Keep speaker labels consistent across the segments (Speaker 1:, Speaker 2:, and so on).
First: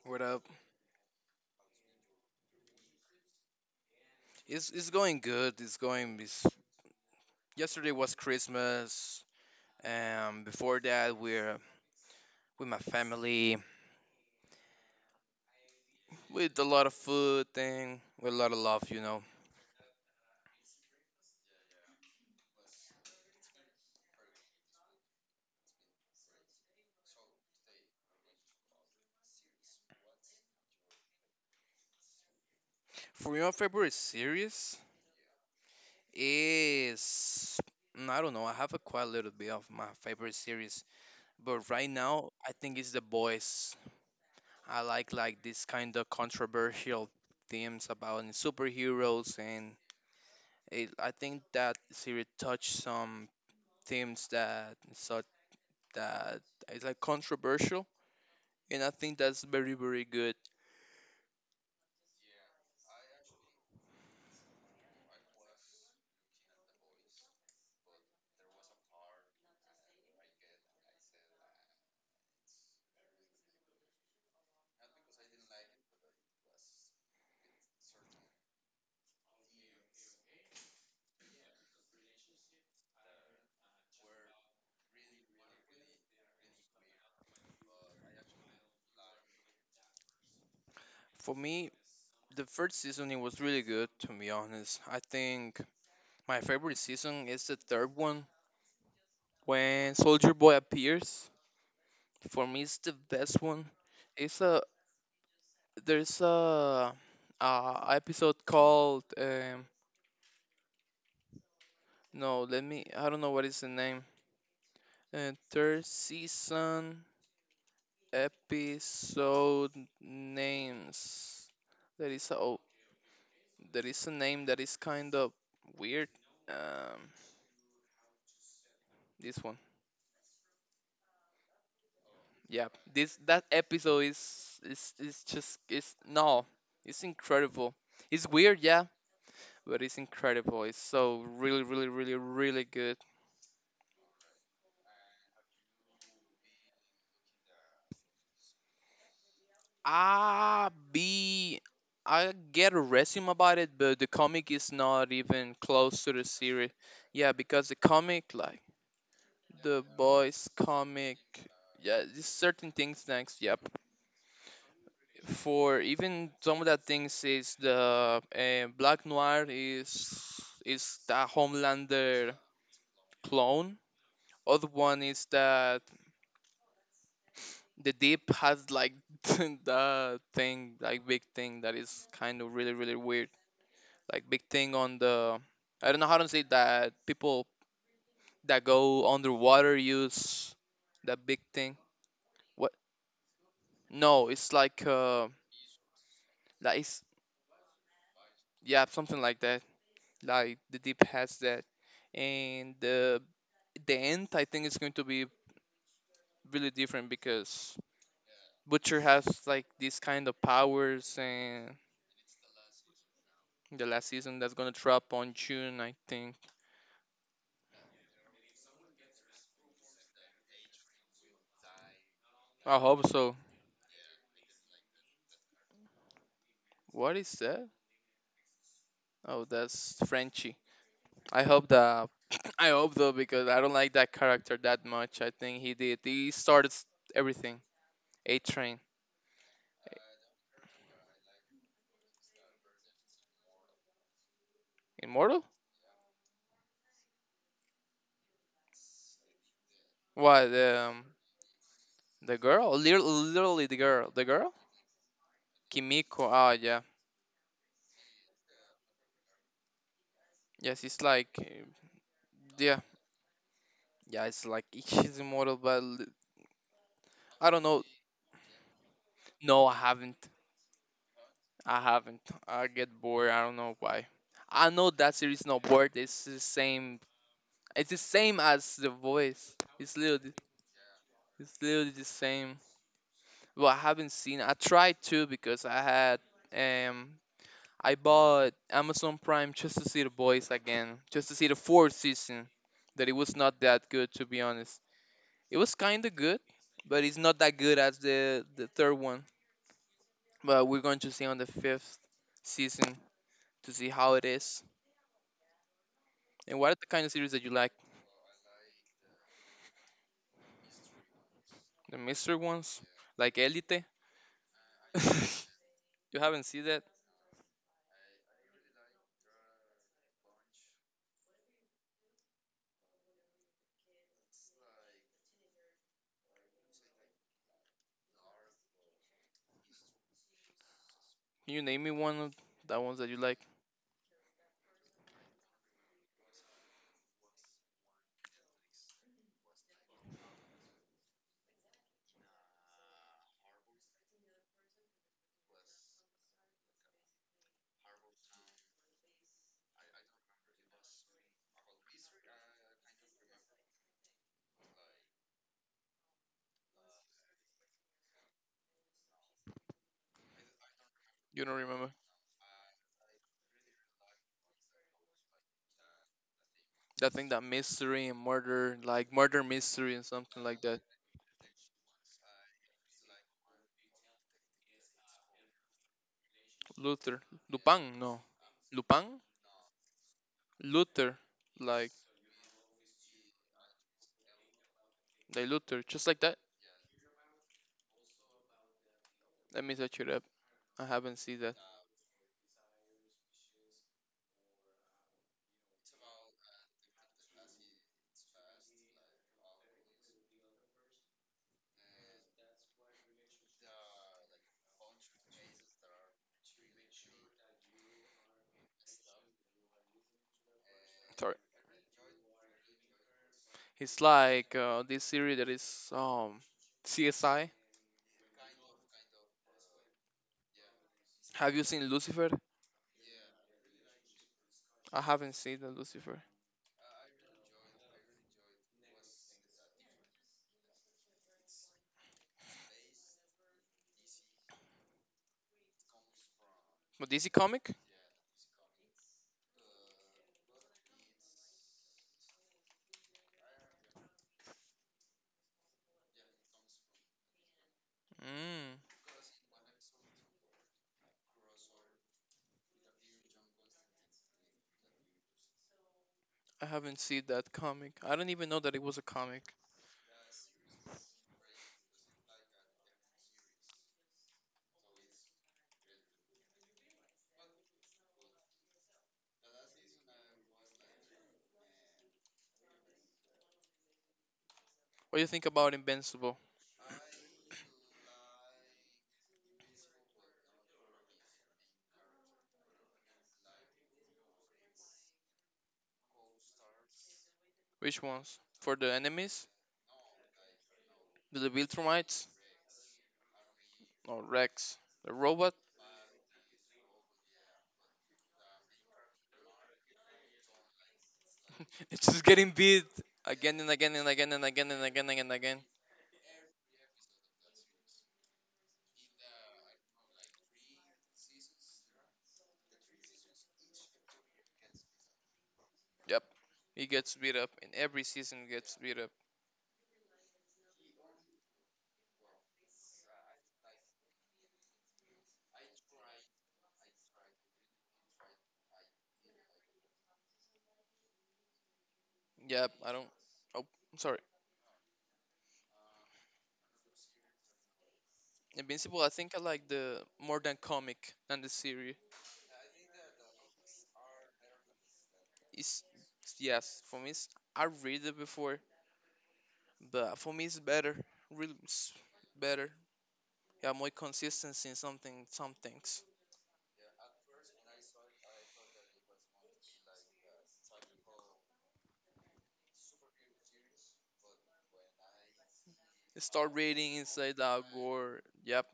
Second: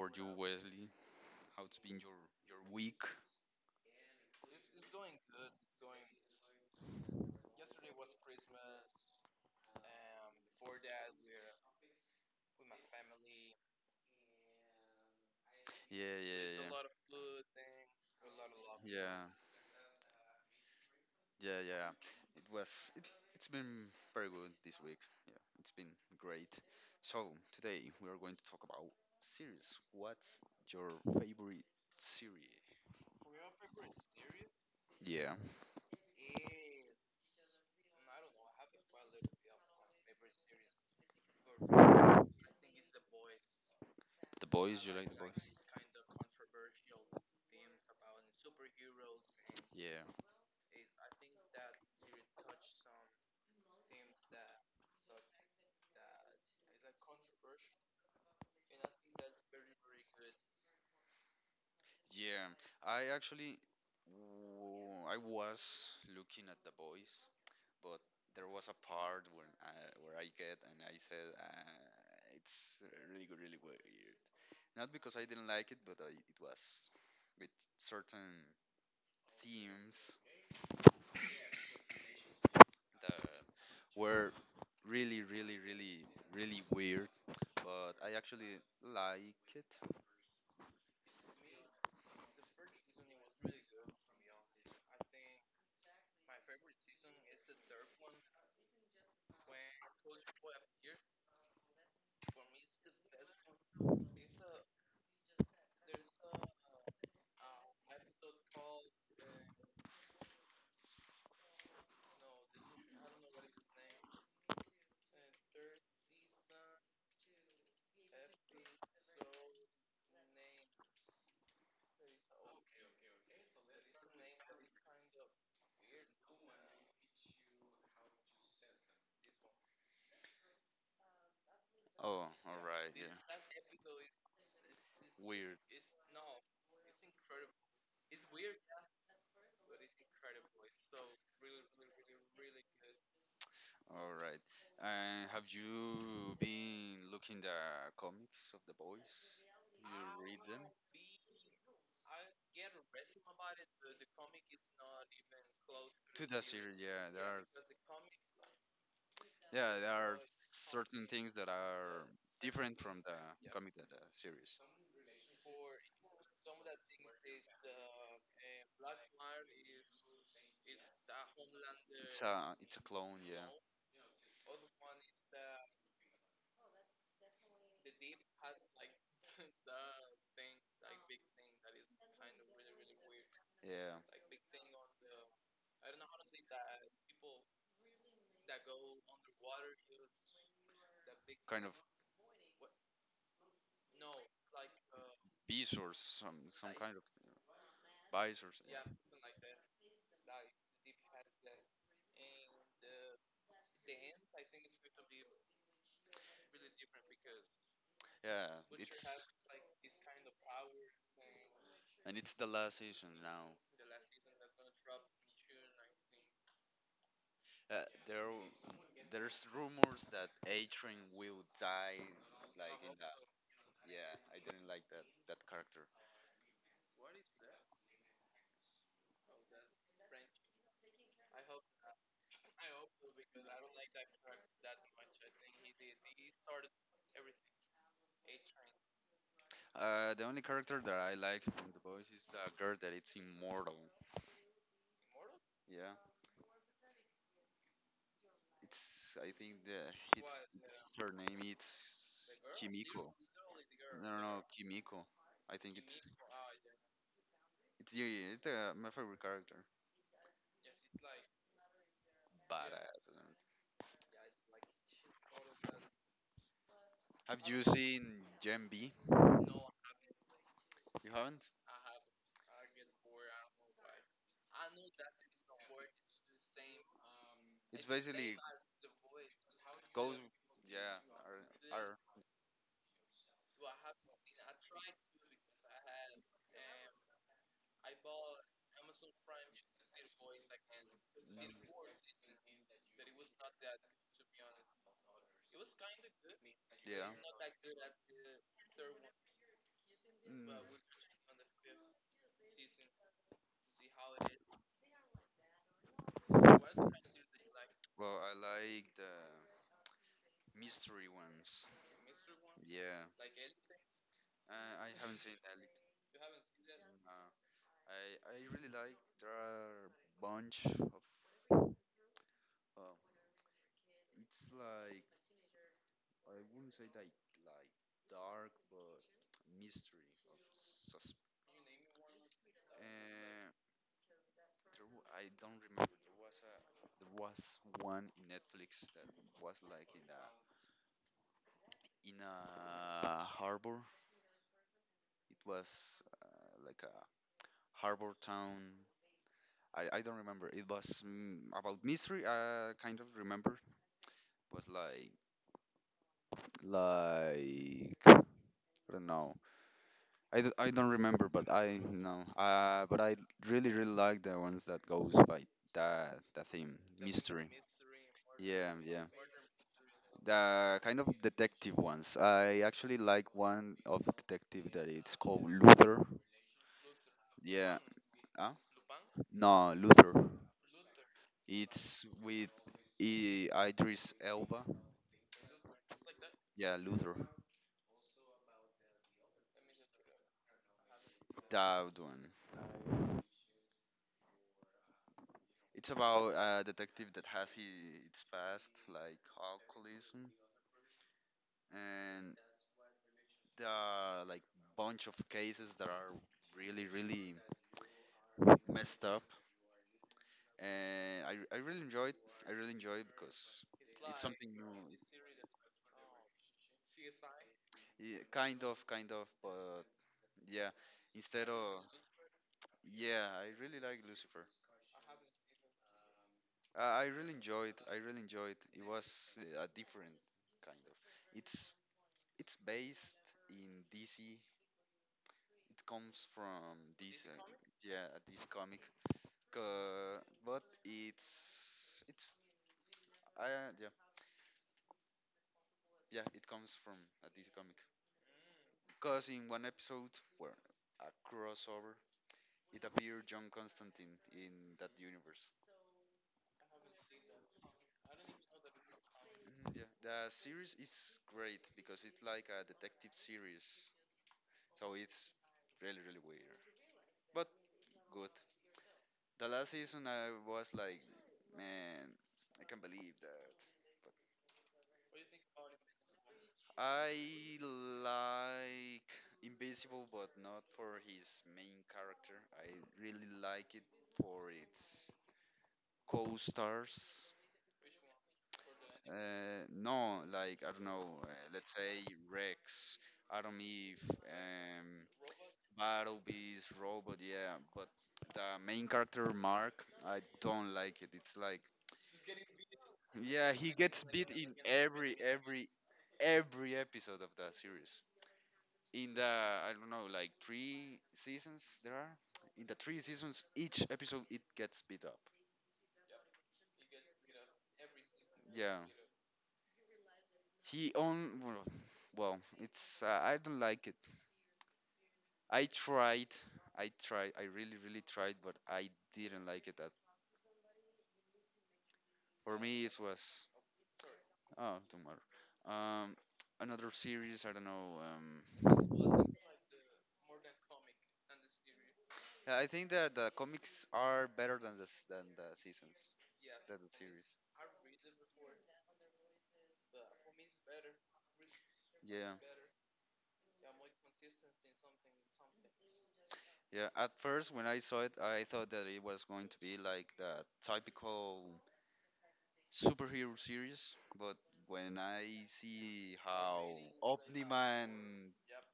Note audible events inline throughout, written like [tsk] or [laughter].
Speaker 1: are
Speaker 2: What
Speaker 1: you,
Speaker 2: up?
Speaker 1: Wesley? How's been your week?
Speaker 2: It's going good. It's going. Yesterday was Christmas, and before that we're with my family,
Speaker 1: Yeah,
Speaker 2: with a
Speaker 1: yeah,
Speaker 2: lot of food thing, with a lot of love,
Speaker 1: yeah.
Speaker 2: you
Speaker 1: Yeah,
Speaker 2: know.
Speaker 1: yeah, yeah. It was. It, it's been very good this week. Yeah, it's been great. So today we are going to talk about series. What's your favorite series?
Speaker 2: For your favorite series
Speaker 1: Yeah.
Speaker 2: is I don't know. I have a quite little bit of my favorite series, but right now I think it's The Boys.
Speaker 1: The
Speaker 2: I
Speaker 1: boys, you like the boys?
Speaker 2: like this kind of controversial themes about superheroes and.
Speaker 1: Yeah,
Speaker 2: It, I think that series touched some themes that such that is like controversial, and I think that's very good.
Speaker 1: yeah. I actually, I was looking at the boys, but there was a part where I get and I said, it's really good, really weird. Not because I didn't like it, but it was with certain themes that were really, really, really, really weird. But I actually like it.
Speaker 2: For me, the first season it was really good to be honest. I think my favorite season is the third one when Soldier Boy appears. For me, it's the best one. It's a There's a episode called no let me I don't know what is the name. Third season episode names. There is a there is a name that is kind of weird. Um, this one.
Speaker 1: Oh, all
Speaker 2: Yeah,
Speaker 1: right, yeah.
Speaker 2: this that episode is
Speaker 1: Weird.
Speaker 2: just it's no, it's incredible. It's weird, yeah, but it's incredible. It's so really, really, really, really good.
Speaker 1: All right. And have you been looking the comics of the boys?
Speaker 2: I be I get a resume about it, but the comic is not even close to the
Speaker 1: To the
Speaker 2: series.
Speaker 1: series, yeah. There
Speaker 2: Yeah,
Speaker 1: are
Speaker 2: because the comic like
Speaker 1: yeah,
Speaker 2: the
Speaker 1: there are
Speaker 2: boys
Speaker 1: certain
Speaker 2: comic
Speaker 1: things that
Speaker 2: yeah
Speaker 1: are
Speaker 2: there's certain
Speaker 1: different from
Speaker 2: things next
Speaker 1: the
Speaker 2: yep
Speaker 1: comic that the series.
Speaker 2: for even some of that things is the black noir is the
Speaker 1: It's
Speaker 2: homelander
Speaker 1: a it's a clone, yeah.
Speaker 2: clone, other one is that the deep has like [laughs] the thing like big thing that is kind of really weird,
Speaker 1: Yeah.
Speaker 2: like big thing on the, I don't know how to say that, people that go underwater use that big
Speaker 1: Kind of
Speaker 2: thing. What? No, it's
Speaker 1: beast or some
Speaker 2: like
Speaker 1: kind of yeah,
Speaker 2: yeah, something like that. Like the deep has that, and the end I think is going to be really different because
Speaker 1: yeah.
Speaker 2: Butcher has like these kind of powers, and
Speaker 1: And it's the last season now.
Speaker 2: the last season that's gonna drop on June I think.
Speaker 1: Uh, there, there's rumors that A-Train will die, like
Speaker 2: I
Speaker 1: in
Speaker 2: hope
Speaker 1: that.
Speaker 2: so.
Speaker 1: Yeah, I didn't like that character.
Speaker 2: What is that? Oh, that's Frenchie. I hope that [coughs] [clears throat] I hope though because I don't like that character that much. I think he did. He started s- everything. A Train,
Speaker 1: The only character that I like from The Boys is the girl that it's immortal.
Speaker 2: immortal.
Speaker 1: Yeah, it's I think the
Speaker 2: What?
Speaker 1: it's her name.
Speaker 2: The
Speaker 1: It's
Speaker 2: girl? Lir-
Speaker 1: Kimiko.
Speaker 2: Literally the girl.
Speaker 1: No, no,
Speaker 2: The
Speaker 1: no,
Speaker 2: girl?
Speaker 1: Kimiko. I think it's
Speaker 2: Kimiko. Ah, yeah.
Speaker 1: it's yeah, yeah, it's the my favorite character.
Speaker 2: Yes, it's like, yeah,
Speaker 1: Badass.
Speaker 2: yeah. It's like [laughs] she's immortal, but l-
Speaker 1: Have
Speaker 2: I don't
Speaker 1: you
Speaker 2: know.
Speaker 1: seen Gen B?
Speaker 2: No, I haven't.
Speaker 1: You haven't?
Speaker 2: I haven't. I get bored. I don't know why. I know that series not bored. It's the same.
Speaker 1: It's
Speaker 2: It's the
Speaker 1: basically
Speaker 2: same as The Voice.
Speaker 1: goes, yeah,
Speaker 2: It's literally the same. But I haven't seen. I tried to because I had um. I bought Amazon Prime just to see The voice again, just to see the fourth season. That it was not that good, to be honest. It was kind of good, but
Speaker 1: yeah.
Speaker 2: it's not that good as the third one.
Speaker 1: Mm,
Speaker 2: But we're going to see on the fifth season to see how it is. And what are the kind of series that you like?
Speaker 1: well, I like the mystery ones.
Speaker 2: The mystery ones,
Speaker 1: Yeah,
Speaker 2: like Elite.
Speaker 1: I haven't seen Elite.
Speaker 2: [laughs] You haven't seen that?
Speaker 1: No, I I really like there are bunch of. Uh, it's like I wouldn't say that like dark, but mystery of
Speaker 2: Can you name me one of the ones that you like?
Speaker 1: uh, I don't remember. There was a there was one in Netflix that was like in a harbor. It was like a harbor town. I don't remember. It was about mystery. I kind of remember. Was like I don't know. I don't remember,
Speaker 2: You
Speaker 1: but
Speaker 2: don't
Speaker 1: I
Speaker 2: remember?
Speaker 1: know. But I really really like the ones that goes by that the theme
Speaker 2: I think that
Speaker 1: mystery.
Speaker 2: mystery and
Speaker 1: Yeah,
Speaker 2: murder,
Speaker 1: yeah.
Speaker 2: like murder mystery and something like that.
Speaker 1: The kind of detective ones. I actually like one of detective that it's called Luther.
Speaker 2: Luther,
Speaker 1: Yeah.
Speaker 2: Lupin, no,
Speaker 1: Huh?
Speaker 2: Lupin,
Speaker 1: No, Luther.
Speaker 2: Luther, like
Speaker 1: It's with Idris Elba.
Speaker 2: like Luther, just like that.
Speaker 1: Yeah, Luther.
Speaker 2: Let me search it up. I haven't seen that.
Speaker 1: That one. It's about a detective that has his, its past, like alcoholism, and the like bunch of cases that are really really messed up, and
Speaker 2: Sorry.
Speaker 1: I really enjoy it. I really enjoy it because
Speaker 2: It's
Speaker 1: something
Speaker 2: like
Speaker 1: new
Speaker 2: this
Speaker 1: it's,
Speaker 2: series that is CSI.
Speaker 1: yeah, kind of but yeah instead
Speaker 2: Have you
Speaker 1: of
Speaker 2: seen Lucifer?
Speaker 1: yeah I really like Lucifer.
Speaker 2: I haven't seen the Lucifer.
Speaker 1: I really enjoyed. I really enjoyed it was a different kind of it's it's based in DC. It comes from
Speaker 2: But
Speaker 1: DC.
Speaker 2: DC comic?
Speaker 1: Yeah this comic. But it's yeah, yeah, it comes from a DC comic
Speaker 2: Mm,
Speaker 1: because in one episode where a crossover it appeared John Constantine in that universe.
Speaker 2: I haven't seen that comic. I don't even know that it was a comic.
Speaker 1: Mhm, yeah the series is great because it's like a detective series so it's really really weird but good. The last season I was like, man, I can't believe that.
Speaker 2: What do you think about Invincible?
Speaker 1: I like Invincible, but not for his main character. I really like it for its co-stars.
Speaker 2: Which ones? For the enemies?
Speaker 1: No, like I don't know.
Speaker 2: The
Speaker 1: Let's say
Speaker 2: Viltrumites?
Speaker 1: Rex, Adam Eve,
Speaker 2: Or Rex? The robot? [laughs]
Speaker 1: Battle Beast, Robot. Yeah, but the main character Mark, I don't like it. It's like
Speaker 2: It's just getting beat
Speaker 1: yeah,
Speaker 2: again
Speaker 1: he
Speaker 2: and again
Speaker 1: gets
Speaker 2: and
Speaker 1: beat
Speaker 2: again
Speaker 1: in
Speaker 2: and again and
Speaker 1: every
Speaker 2: again and
Speaker 1: every
Speaker 2: again.
Speaker 1: every episode of that series. In the I don't know, like three seasons there are. In the three seasons, each episode it gets beat up.
Speaker 2: Yep. He gets beat up. In every season, he
Speaker 1: Yeah,
Speaker 2: gets beat up.
Speaker 1: he own. Well, it's I don't like it. I tried, I tried, I really really tried, but I didn't like it. That for
Speaker 2: Yep.
Speaker 1: me it
Speaker 2: I don't.
Speaker 1: was.
Speaker 2: Oh, I'm sorry.
Speaker 1: Oh, don't matter. Um, another series. I don't know.
Speaker 2: Invincible, I think I like the more than comic than the series.
Speaker 1: Yeah, I think that the comics are better than than the
Speaker 2: It's
Speaker 1: seasons, than
Speaker 2: Yes,
Speaker 1: the
Speaker 2: for me,
Speaker 1: series.
Speaker 2: it's, I read it before, but for me, it's better. Really, it's
Speaker 1: Yeah,
Speaker 2: better. Yeah, more consistency in something, some things.
Speaker 1: Yeah, at first when I saw it, I thought that it was going to be like the typical superhero series, but when I see
Speaker 2: Start
Speaker 1: how
Speaker 2: reading Inside Out,
Speaker 1: Omniman
Speaker 2: Gore. Yep,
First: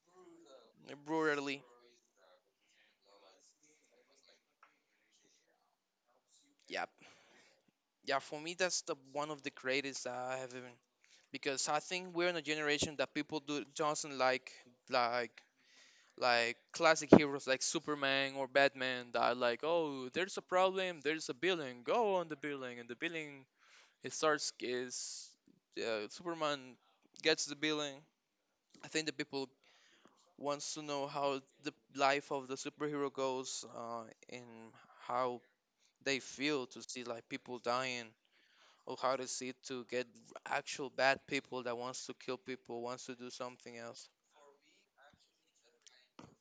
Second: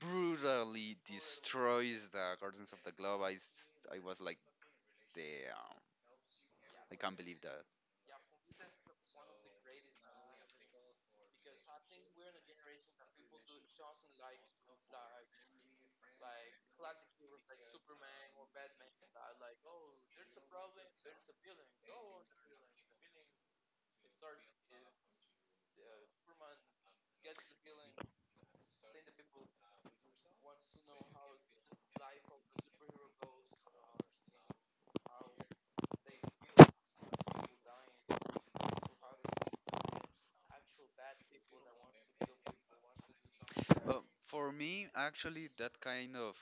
Speaker 1: brutally
Speaker 2: brutally.
Speaker 1: destroys the gardens of the globe. I was like, damn,
Speaker 2: Yep,
Speaker 1: I can't believe that.
Speaker 2: yeah. For me, that's the one of the greatest I have even because I think we're in a generation that people do doesn't like like classic heroes like Superman or Batman that are like, oh, there's a problem, there's a building, go on the building, and the building it starts is Superman gets the building. I think the people wants to know how the life of the superhero goes and how they feel to see like people dying, or how to see to get actual bad people that wants to kill people wants to do something
Speaker 1: But
Speaker 2: else.
Speaker 1: for me, actually, that kind of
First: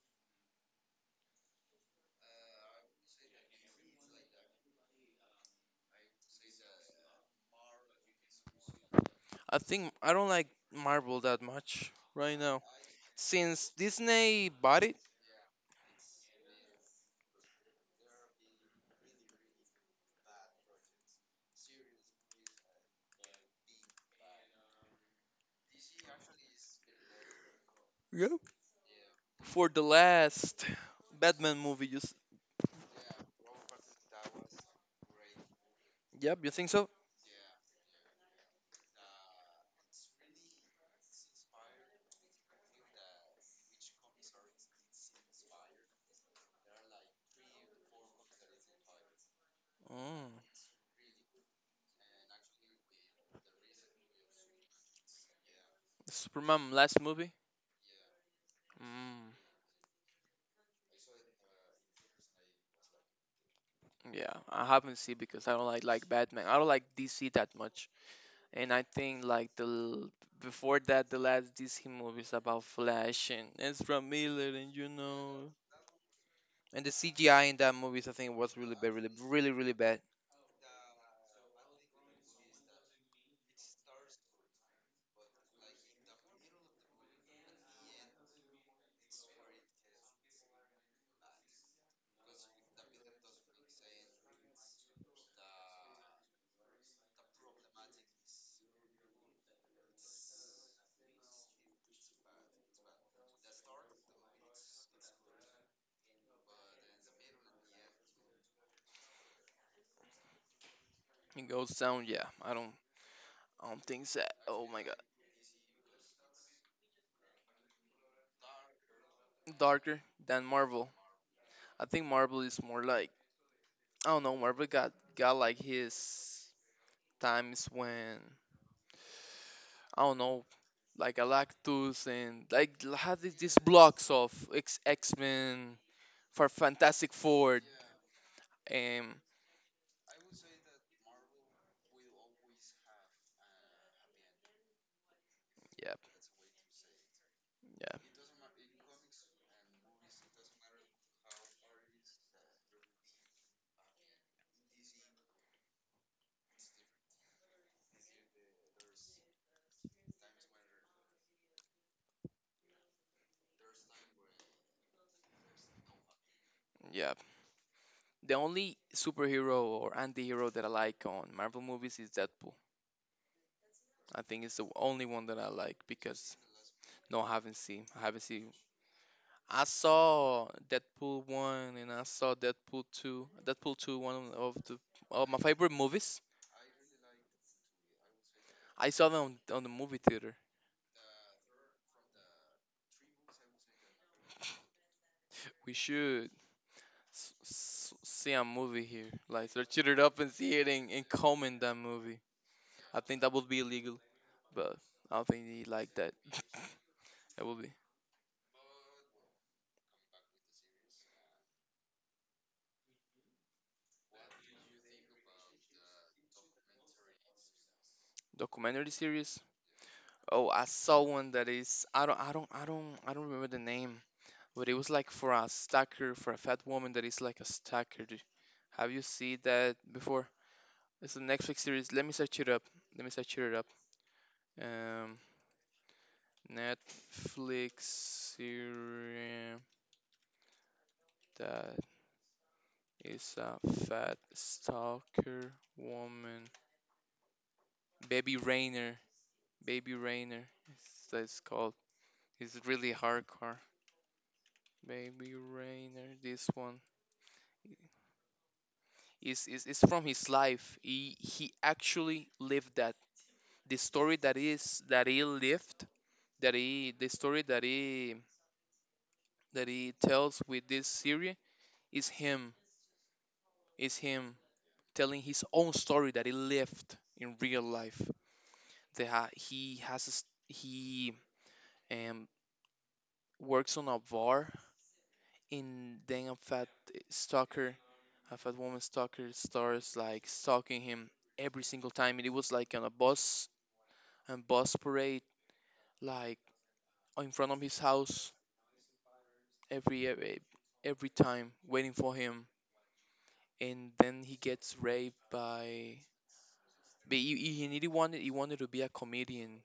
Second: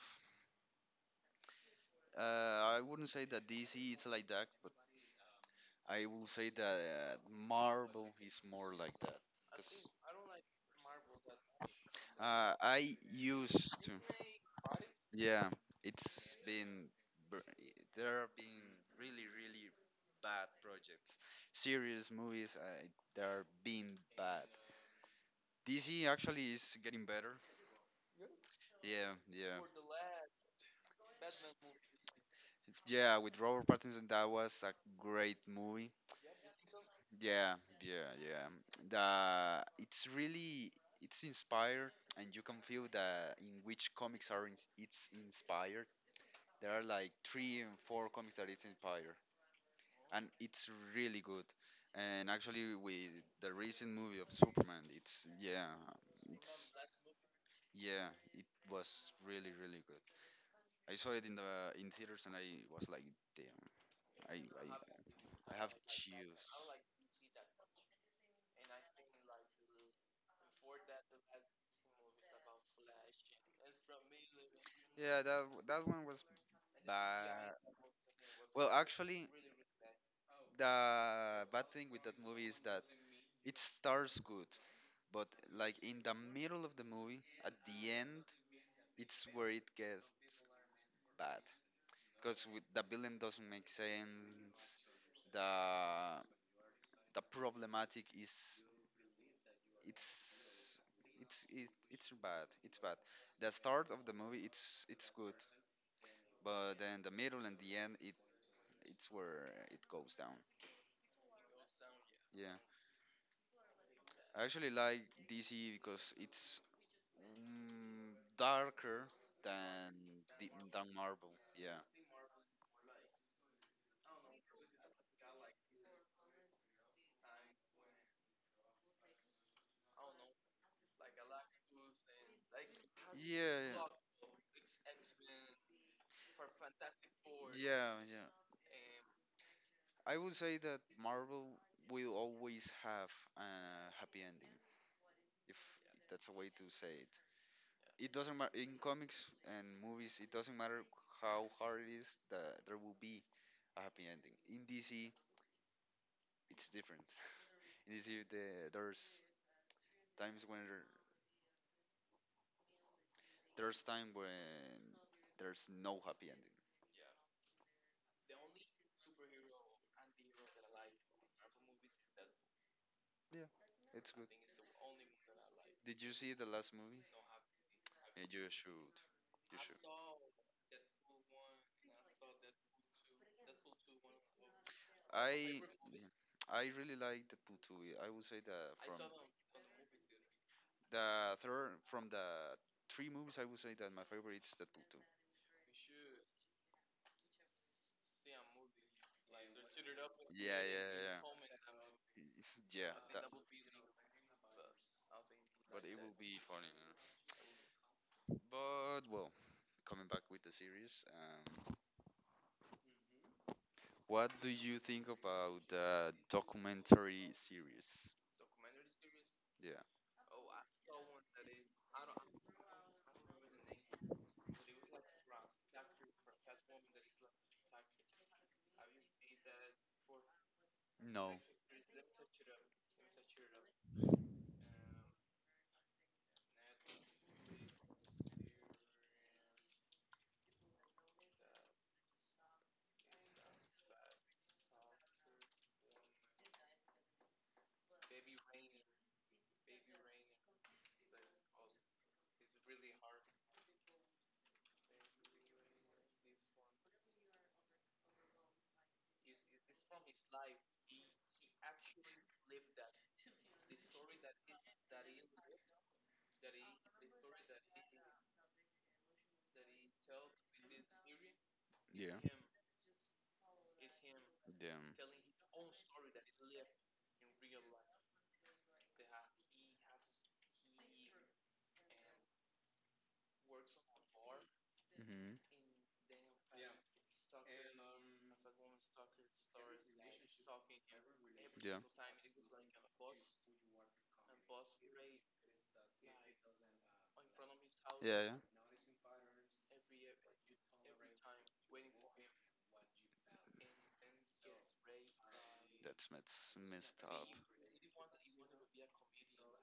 Speaker 1: I wouldn't say that DC is like that, but I will say that Marvel is more like that.
Speaker 2: I think I don't like Marvel that much right now.
Speaker 1: I
Speaker 2: Since
Speaker 1: used to.
Speaker 2: Disney bought it,
Speaker 1: Yeah, it's been br- there have been really really bad projects, serious movies that are being bad. DC actually is getting better.
Speaker 2: yeah,
Speaker 1: Yeah, yeah,
Speaker 2: for the last Batman movie, you s-
Speaker 1: yeah. With Robert Pattinson, that was a great movie.
Speaker 2: yep, you think so?
Speaker 1: Yeah, yeah, yeah. The it's really it's inspired, and you can feel that in which comics are in, it's inspired. There are like three and four comics that it's inspired, and
Speaker 2: Mm.
Speaker 1: it's really good. And actually, with the recent movie of Superman, it's
Speaker 2: Superman last movie?
Speaker 1: yeah, it was
Speaker 2: Mm.
Speaker 1: really really good. I saw it in the in theaters, and I was like, damn,
Speaker 2: Yeah, I haven't seen because I
Speaker 1: I
Speaker 2: don't
Speaker 1: have
Speaker 2: like
Speaker 1: chills.
Speaker 2: Batman. I don't like DC that much, and I think like the l- before that the last DC movies about Flash and Ezra Miller and you
Speaker 1: Yeah, that
Speaker 2: know
Speaker 1: that one was
Speaker 2: and the
Speaker 1: bad.
Speaker 2: CGI in that movies I think was
Speaker 1: Well,
Speaker 2: really bad, really
Speaker 1: actually,
Speaker 2: really really bad.
Speaker 1: the bad thing with that movie is that it starts good, but like in the middle of the movie, at the end, it's where it gets bad. Because the villain doesn't make sense. The the problematic is it's it's bad. It's bad. The start of the movie, it's good, but then the middle and the end, it's where it goes down.
Speaker 2: It goes down, yeah. I
Speaker 1: Yeah.
Speaker 2: don't. Things that
Speaker 1: I
Speaker 2: oh
Speaker 1: actually
Speaker 2: my god,
Speaker 1: like DC because it's darker than
Speaker 2: darker than
Speaker 1: the-
Speaker 2: Marvel.
Speaker 1: than Marvel. Yeah.
Speaker 2: I think Marvel is more like I don't know. Marvel got like his times when I don't know, like Galactus and like l- had these
Speaker 1: Yeah,
Speaker 2: blocks of X Men for Fantastic Four.
Speaker 1: yeah, yeah, yeah.
Speaker 2: Um,
Speaker 1: I would say that Marvel will always have a happy ending, if
Speaker 2: yeah,
Speaker 1: that's a way to say it.
Speaker 2: yeah,
Speaker 1: It doesn't matter in comics and movies. It doesn't matter how hard it is that there will be a happy ending. In DC, it's different. [laughs] It is if there's times when there's time when there's no happy ending.
Speaker 2: yeah. The only superhero or anti-hero that I like on Marvel movies is Deadpool.
Speaker 1: Yeah, it's
Speaker 2: I
Speaker 1: good.
Speaker 2: think it's the only one that I like
Speaker 1: Did you see
Speaker 2: because
Speaker 1: the last movie?
Speaker 2: no, I haven't seen. I haven't
Speaker 1: Yeah, you
Speaker 2: seen
Speaker 1: should.
Speaker 2: I saw Deadpool 1 and I saw Deadpool 2. Deadpool 2 one of the of my
Speaker 1: I
Speaker 2: favorite movies.
Speaker 1: I really like the Putui. I would say
Speaker 2: I
Speaker 1: that
Speaker 2: saw them on, the movie theater.
Speaker 1: the third from the three movies, I would say that my favorite is the Putui.
Speaker 2: We should s- s- see a movie here. Like let's shoot it up and see
Speaker 1: Yeah,
Speaker 2: it
Speaker 1: yeah,
Speaker 2: and
Speaker 1: yeah. [laughs]
Speaker 2: comment that movie.
Speaker 1: Yeah,
Speaker 2: I think
Speaker 1: that,
Speaker 2: that would be illegal, but I don't think they
Speaker 1: but
Speaker 2: like
Speaker 1: it
Speaker 2: that.
Speaker 1: will be funny.
Speaker 2: That
Speaker 1: Yeah.
Speaker 2: would be
Speaker 1: But well, coming back with the series, what do you think about the documentary series?
Speaker 2: documentary series.
Speaker 1: Yeah.
Speaker 2: Oh, I saw one that is I don't remember the name. But it was like for a stalker, for a fat woman that is like a stalker. Do- Have you seen that before? It's a
Speaker 1: No.
Speaker 2: Netflix series. Let me search it up. Let me search it up. Um, Netflix series that is a fat stalker woman. Baby Rainer. Baby Rainer. It's, that's called. It's really hardcore. Baby Rainer. This one is from his life. He actually lived that the story that is that he lived that he the story that he tells with this series is
Speaker 1: Yeah.
Speaker 2: him is him
Speaker 1: Yeah.
Speaker 2: telling his own story that he lived in real life, they ha- he has a s he um works on a bar,
Speaker 1: Hmm.
Speaker 2: and then a fat stalker, a fat woman stalker starts like stalking him every
Speaker 1: Yeah.
Speaker 2: single time, and it was like on a bus and bus parade like in front of his
Speaker 1: Yeah.
Speaker 2: house,
Speaker 1: Yeah.
Speaker 2: every every time waiting for him, and then he gets raped by,
Speaker 1: That's mess messed
Speaker 2: but
Speaker 1: up.
Speaker 2: he really wanted he wanted to be a comedian,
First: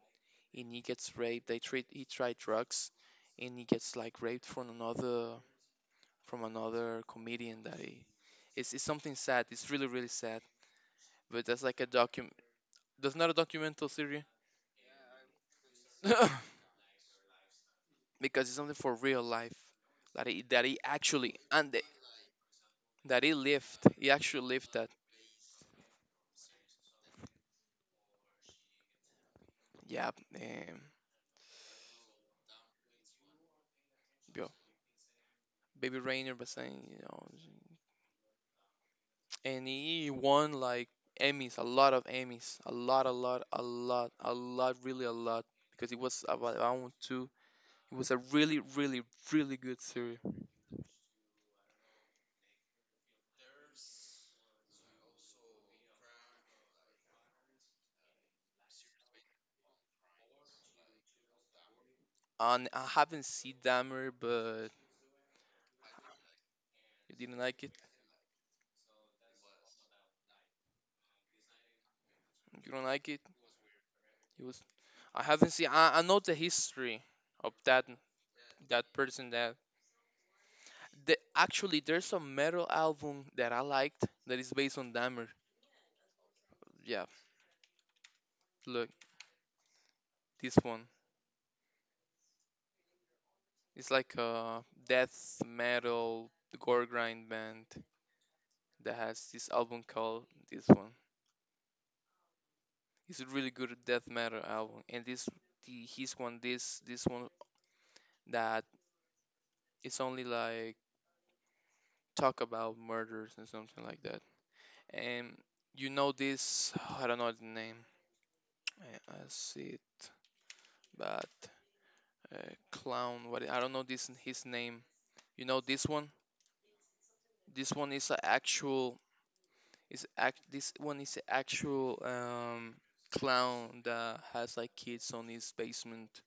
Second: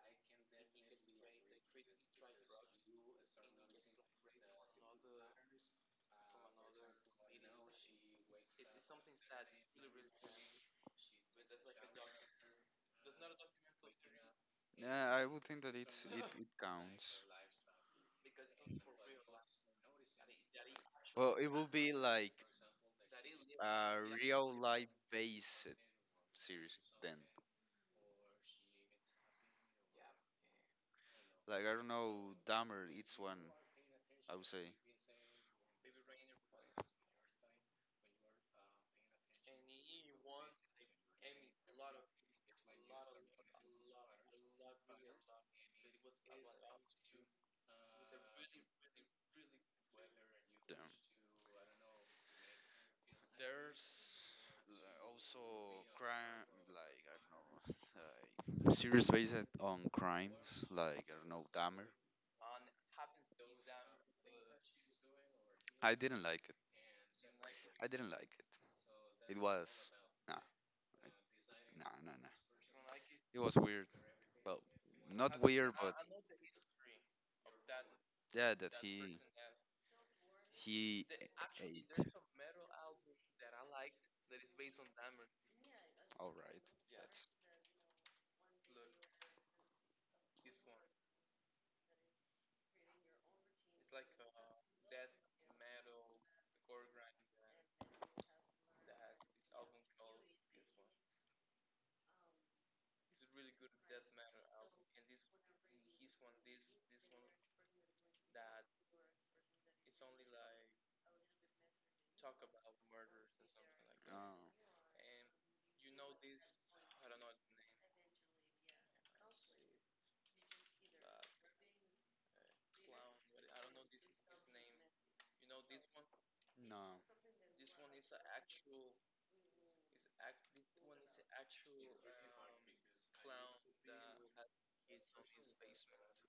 Speaker 2: and he gets raped they treat he tried drugs, and he gets like raped from another comedian that he, it's something sad, it's really really sad, but that's like a document, that's not a documental series [laughs]
Speaker 1: Yeah, I would think that it counts.
Speaker 2: [coughs] because it's something for real life that he actually
Speaker 1: Well, it will
Speaker 2: and the-
Speaker 1: be like
Speaker 2: that he lived
Speaker 1: a
Speaker 2: he actually
Speaker 1: real
Speaker 2: lived that
Speaker 1: life based series then.
Speaker 2: yeah um,
Speaker 1: Like I don't know, Dahmer. It's one I would say.
Speaker 2: Baby Rainer was saying, and he won like Emmys, a lot of Emmys, a lot, a lot, a lot, a lot, really a lot, because it was about I want to. It was a really, really, really good series.
Speaker 1: Damn. There's also crime, like I don't know, [laughs] like series based on crimes, like I don't know, Dahmer.
Speaker 2: And I haven't seen Dahmer, but
Speaker 1: I didn't like it.
Speaker 2: you didn't like it.
Speaker 1: I didn't like it. It was nah, nah, nah, nah.
Speaker 2: You don't like it.
Speaker 1: It was weird.
Speaker 2: It
Speaker 1: Well,
Speaker 2: was. I
Speaker 1: not
Speaker 2: haven't seen.
Speaker 1: weird, but
Speaker 2: I know the history of that
Speaker 1: yeah, that
Speaker 2: that
Speaker 1: he
Speaker 2: person. That the actually
Speaker 1: ate.
Speaker 2: there's a metal album that I liked that is based on Dahmer.
Speaker 1: All right.
Speaker 2: Yeah,
Speaker 1: That's
Speaker 2: look this one. It's like a death metal gore grind band that has this album called this one. It's a really good death metal album, and this the his one this this one that it's only like talk about murders and something like that.
Speaker 1: uh,
Speaker 2: And you know this I don't know the name. I see it, but uh, clown. What I don't know this his name. You know this one.
Speaker 1: no.
Speaker 2: This one is an actual, it's act this one is a actual clown that has like kids on his basement.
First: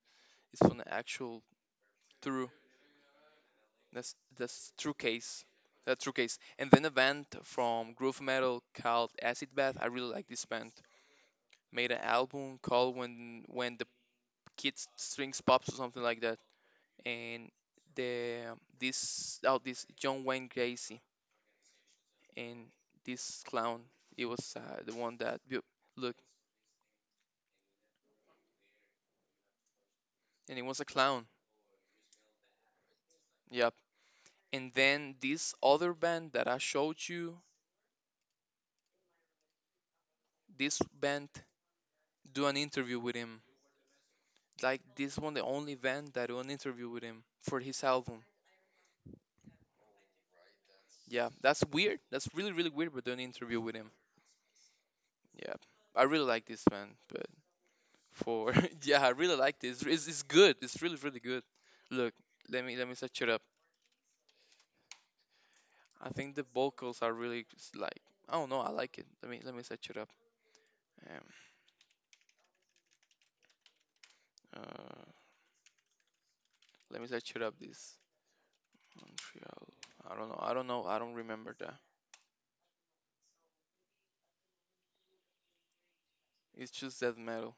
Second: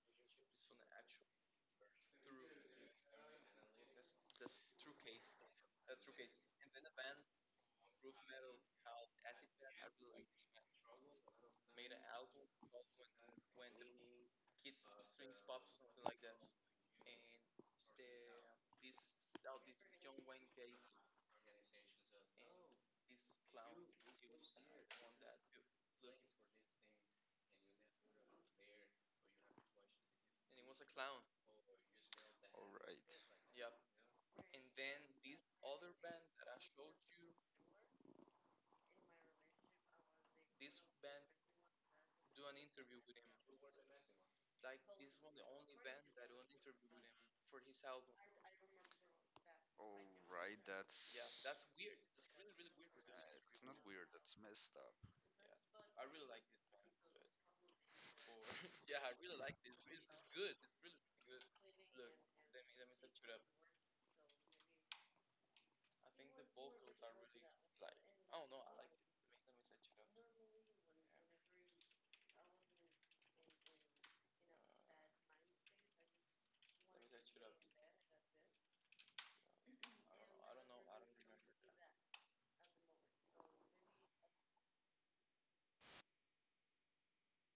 Speaker 2: It's from the actual true, that's true case. That's true case. And then a band from groove metal called Acid Bath. I really like this band. Made an album called When the Kids Strings Pops or something like that. And the this oh this John Wayne Gacy and this clown. It was the one that look and it was a clown.
Speaker 1: All right.
Speaker 2: Yeah. And then this other band that I showed you, this band do an interview with him. Like this one, the only band that do an interview with him for his album.
Speaker 1: All right. That's
Speaker 2: Yeah, that's
Speaker 1: yeah,
Speaker 2: weird. That's really weird, but do an interview
Speaker 1: it's
Speaker 2: with
Speaker 1: not
Speaker 2: him.
Speaker 1: weird. That's messed up.
Speaker 2: Yeah, I really like this band, but for [laughs] yeah, I really like this. It's good. It's really good. Look, let me set it up. I think the vocals are really s- like I don't know. I like it. Let me set it up. Um, uh, let me set it up. This Montreal. I don't know. I don't know. I don't remember that. It's just death metal.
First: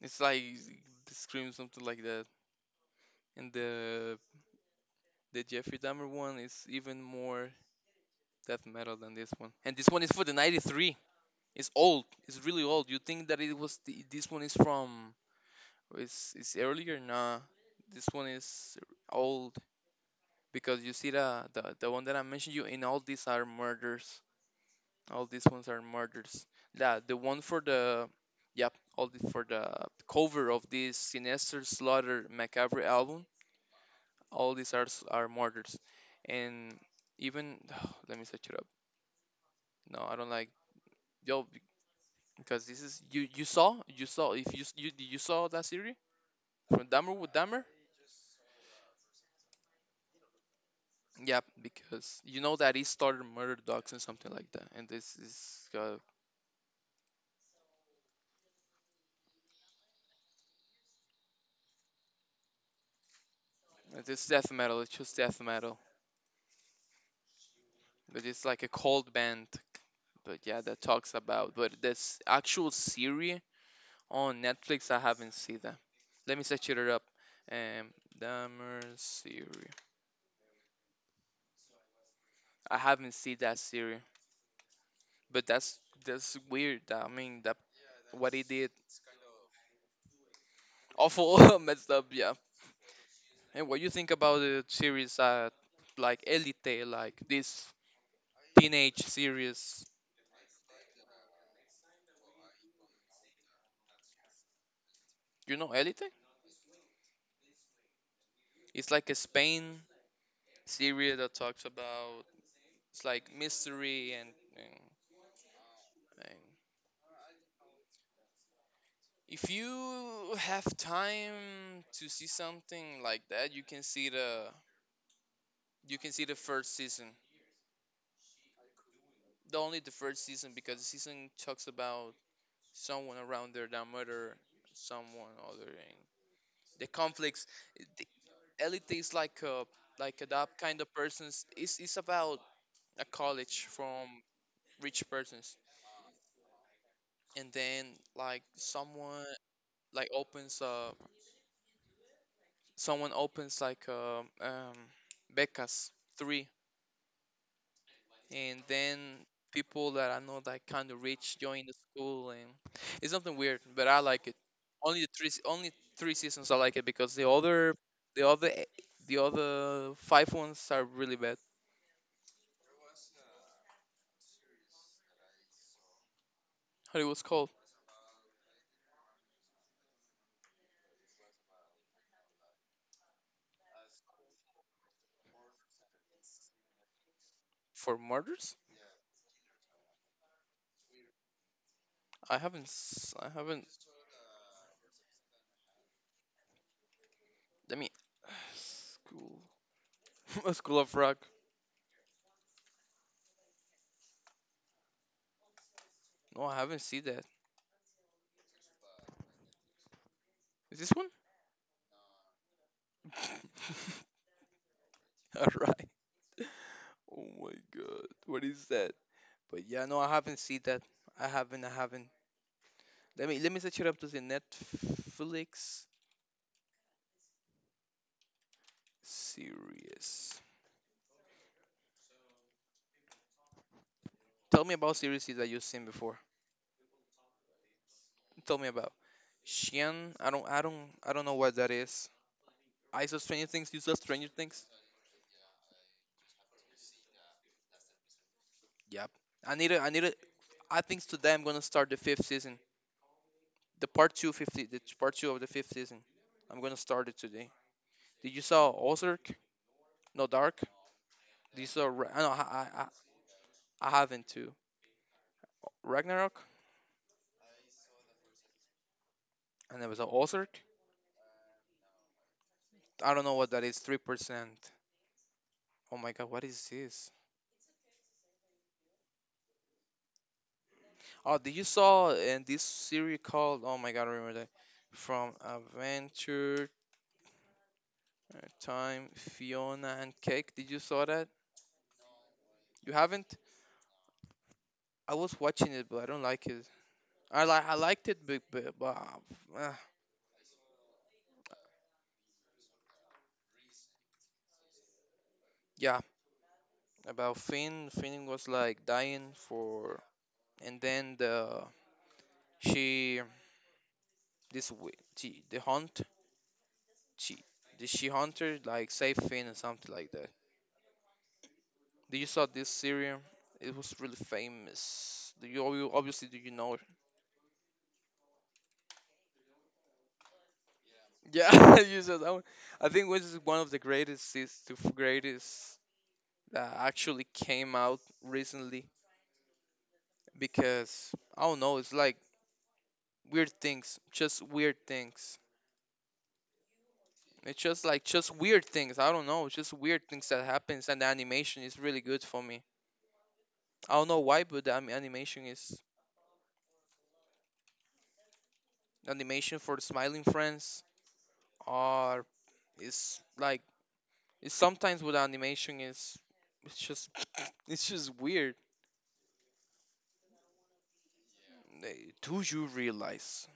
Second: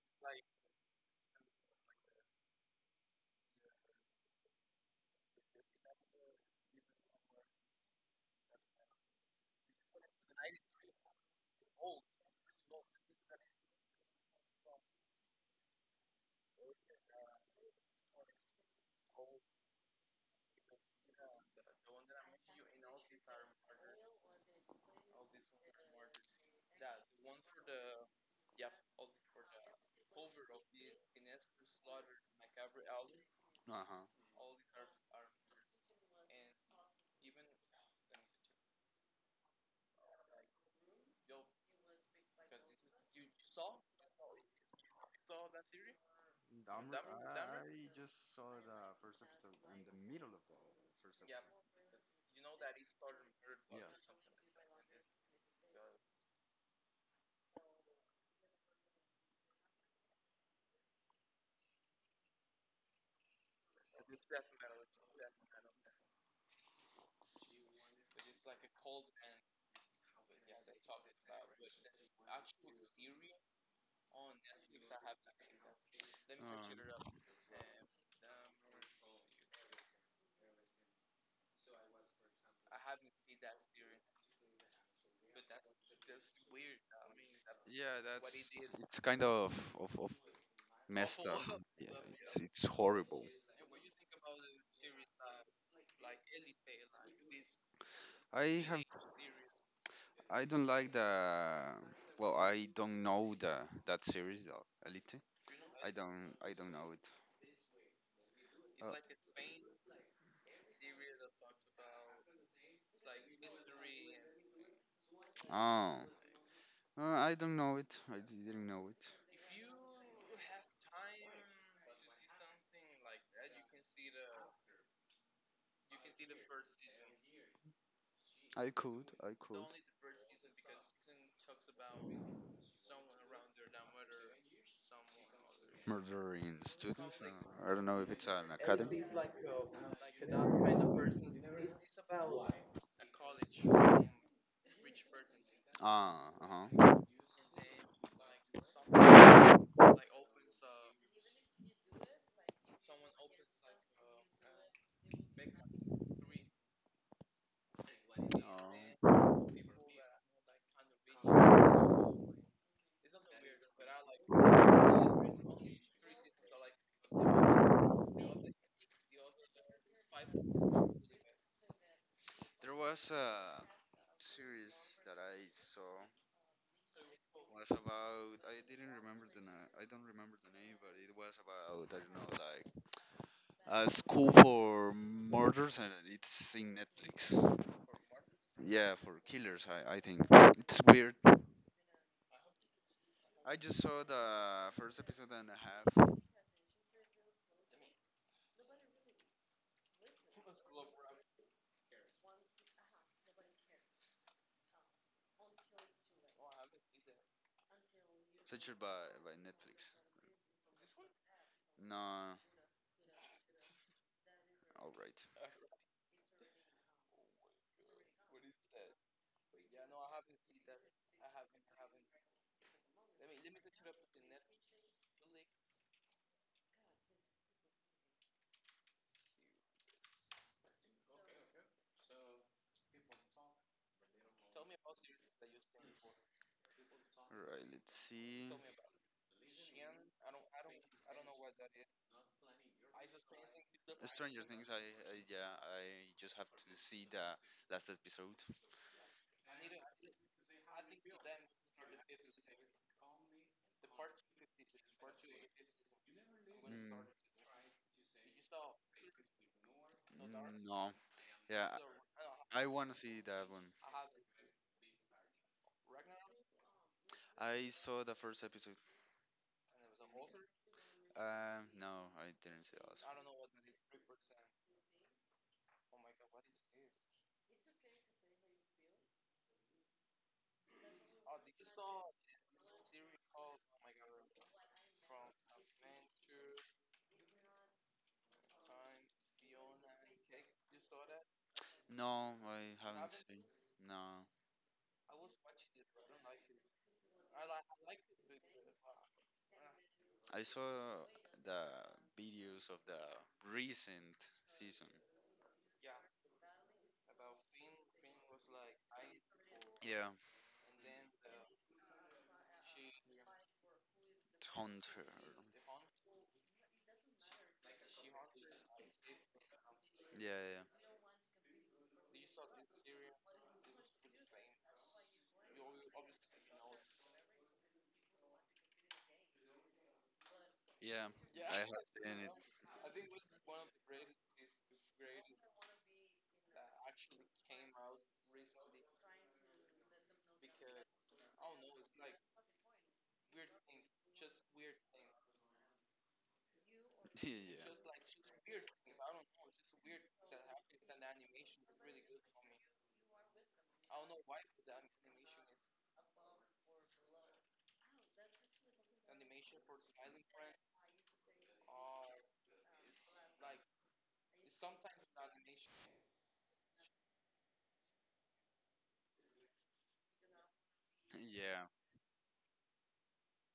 Speaker 2: It's like the scream something like that. And the Jeffrey Dahmer one is even more death metal than this one. And this one is for the '93. It's old. It's really old. You think that it was this one is from? It's earlier. Nah, this one is old because you see the one that I mentioned you in all these are murders. All these ones are murders. Yeah, the one for the yep, all the for the cover of this Sinister Slaughter Macabre album.
Speaker 1: Uh huh.
Speaker 2: All these are s- are murders, and even [sighs] let me search it up. No, I don't like yo be- because this is you saw you saw if you s- you saw that series from Dahmer with Dahmer.
Speaker 1: Just.
Speaker 2: Yeah, because you know that he started murder dogs and something like that, and this is death metal. It's just death metal. But it's like a cold band, but yeah, that talks about. But this actual series on Netflix, I haven't seen that. Let me search it up.
Speaker 1: Um,
Speaker 2: Um, Dahmer series. I haven't seen that series, but that's weird. I mean, that
Speaker 1: Yeah,
Speaker 2: what he
Speaker 1: that's
Speaker 2: did,
Speaker 1: it's kind of of messed up.
Speaker 2: awful, [laughs] messed up. Yeah.
Speaker 1: It's horrible.
Speaker 2: And what you think about the series, like Elite, like this
Speaker 1: I have
Speaker 2: teenage series?
Speaker 1: I don't like the well I don't know the that series though, Elite.
Speaker 2: You know
Speaker 1: I
Speaker 2: Elite?
Speaker 1: don't know it. Uh,
Speaker 2: It's like a Spain series that talks about it's like mystery and,
Speaker 1: Oh,
Speaker 2: and
Speaker 1: I don't know it. I didn't know it.
Speaker 2: if you have time to see something like that, you can see the you can see the first season.
Speaker 1: I
Speaker 2: The
Speaker 1: could.
Speaker 2: only the first season because the season talks about someone around there that murder someone other and
Speaker 1: Murdering
Speaker 2: the
Speaker 1: students.
Speaker 2: conflicts.
Speaker 1: I don't know
Speaker 2: The,
Speaker 1: if it's an
Speaker 2: Elite
Speaker 1: academy.
Speaker 2: is like a like a that kind of persons. It's about a college from rich persons,
Speaker 1: Ah, uh-huh.
Speaker 2: and then like someone like opens a someone opens like becas three and then
Speaker 1: Um,
Speaker 2: people that I know that kind of rich join the school, and it's something weird but I like it only the three se- only three seasons. I like it because the other e- the other 5 ones are really bad.
Speaker 1: there was a series that I saw
Speaker 2: How it was called
Speaker 1: was about I didn't remember I don't remember the name, but it was about I don't know like a school for murders and it's in Netflix.
Speaker 2: for murders?
Speaker 1: Yeah, for killers. I think it's weird.
Speaker 2: I haven't s- I
Speaker 1: I
Speaker 2: haven't
Speaker 1: just saw the first episode and a half,
Speaker 2: I mean [sighs] school [laughs] school of rock. No, I haven't seen that.
Speaker 1: censored by Netflix.
Speaker 2: Is this one?
Speaker 1: No,
Speaker 2: [laughs]
Speaker 1: all right,
Speaker 2: All right. Oh my god, what is that? But yeah, no, I haven't seen that. I haven't. I haven't. Let me set you up to the Netflix series. Tell me about series that you've seen before.
Speaker 1: all right. Let's see.
Speaker 2: Tell me about Shian? I don't. I don't. I don't know what that is. I saw Stranger Things. You saw Stranger
Speaker 1: Stranger
Speaker 2: Things.
Speaker 1: Things, I yeah, I just have to see the last episode.
Speaker 2: Yep. I need a. I need a. I think today I'm gonna start the fifth season. The part 250. The t- part two of the fifth season. I'm gonna
Speaker 1: Mm,
Speaker 2: start it today. Did you saw Ozark? No Dark.
Speaker 1: mm, no,
Speaker 2: Did you
Speaker 1: yeah,
Speaker 2: saw? Ra- I know.
Speaker 1: I want to see that one.
Speaker 2: I haven't too. Ragnarok.
Speaker 1: I saw the first episode.
Speaker 2: I never saw Ozark.
Speaker 1: No, I didn't see also.
Speaker 2: I don't know what that is. 3%. Oh my god, what is this? Oh, did you saw in this series called? Oh my god, I remember that from Adventure Time, Fiona and Cake. Did you saw that?
Speaker 1: No, I
Speaker 2: You
Speaker 1: haven't
Speaker 2: haven't?
Speaker 1: seen. No,
Speaker 2: I was watching it, but I don't like it. I like I liked it, but,
Speaker 1: I saw the videos of the recent season.
Speaker 2: yeah, about Finn. Finn was like dying for,
Speaker 1: Yeah,
Speaker 2: and then the she this wi-
Speaker 1: Hunter.
Speaker 2: she the hunt she the she hunter like save Finn or something like that.
Speaker 1: Yeah,
Speaker 2: Do you saw this series? It was really famous. Do you obvi- obviously do you know it?
Speaker 1: yeah,
Speaker 2: Yeah,
Speaker 1: yeah.
Speaker 2: [laughs] you saw
Speaker 1: And it,
Speaker 2: that one. I think which is one of the greatest series to f- greatest that actually came out recently because I don't know. It's like weird things, just weird things.
Speaker 1: [laughs]
Speaker 2: It's
Speaker 1: yeah,
Speaker 2: just like just weird things. I don't know, just weird things that happens, and the animation is really good for me. I don't know why, but the anim- animation is animation for Smiling Friends are is like it's sometimes with animation is it's just [clears throat] it's just weird.
Speaker 1: yeah.
Speaker 2: They- Do you realize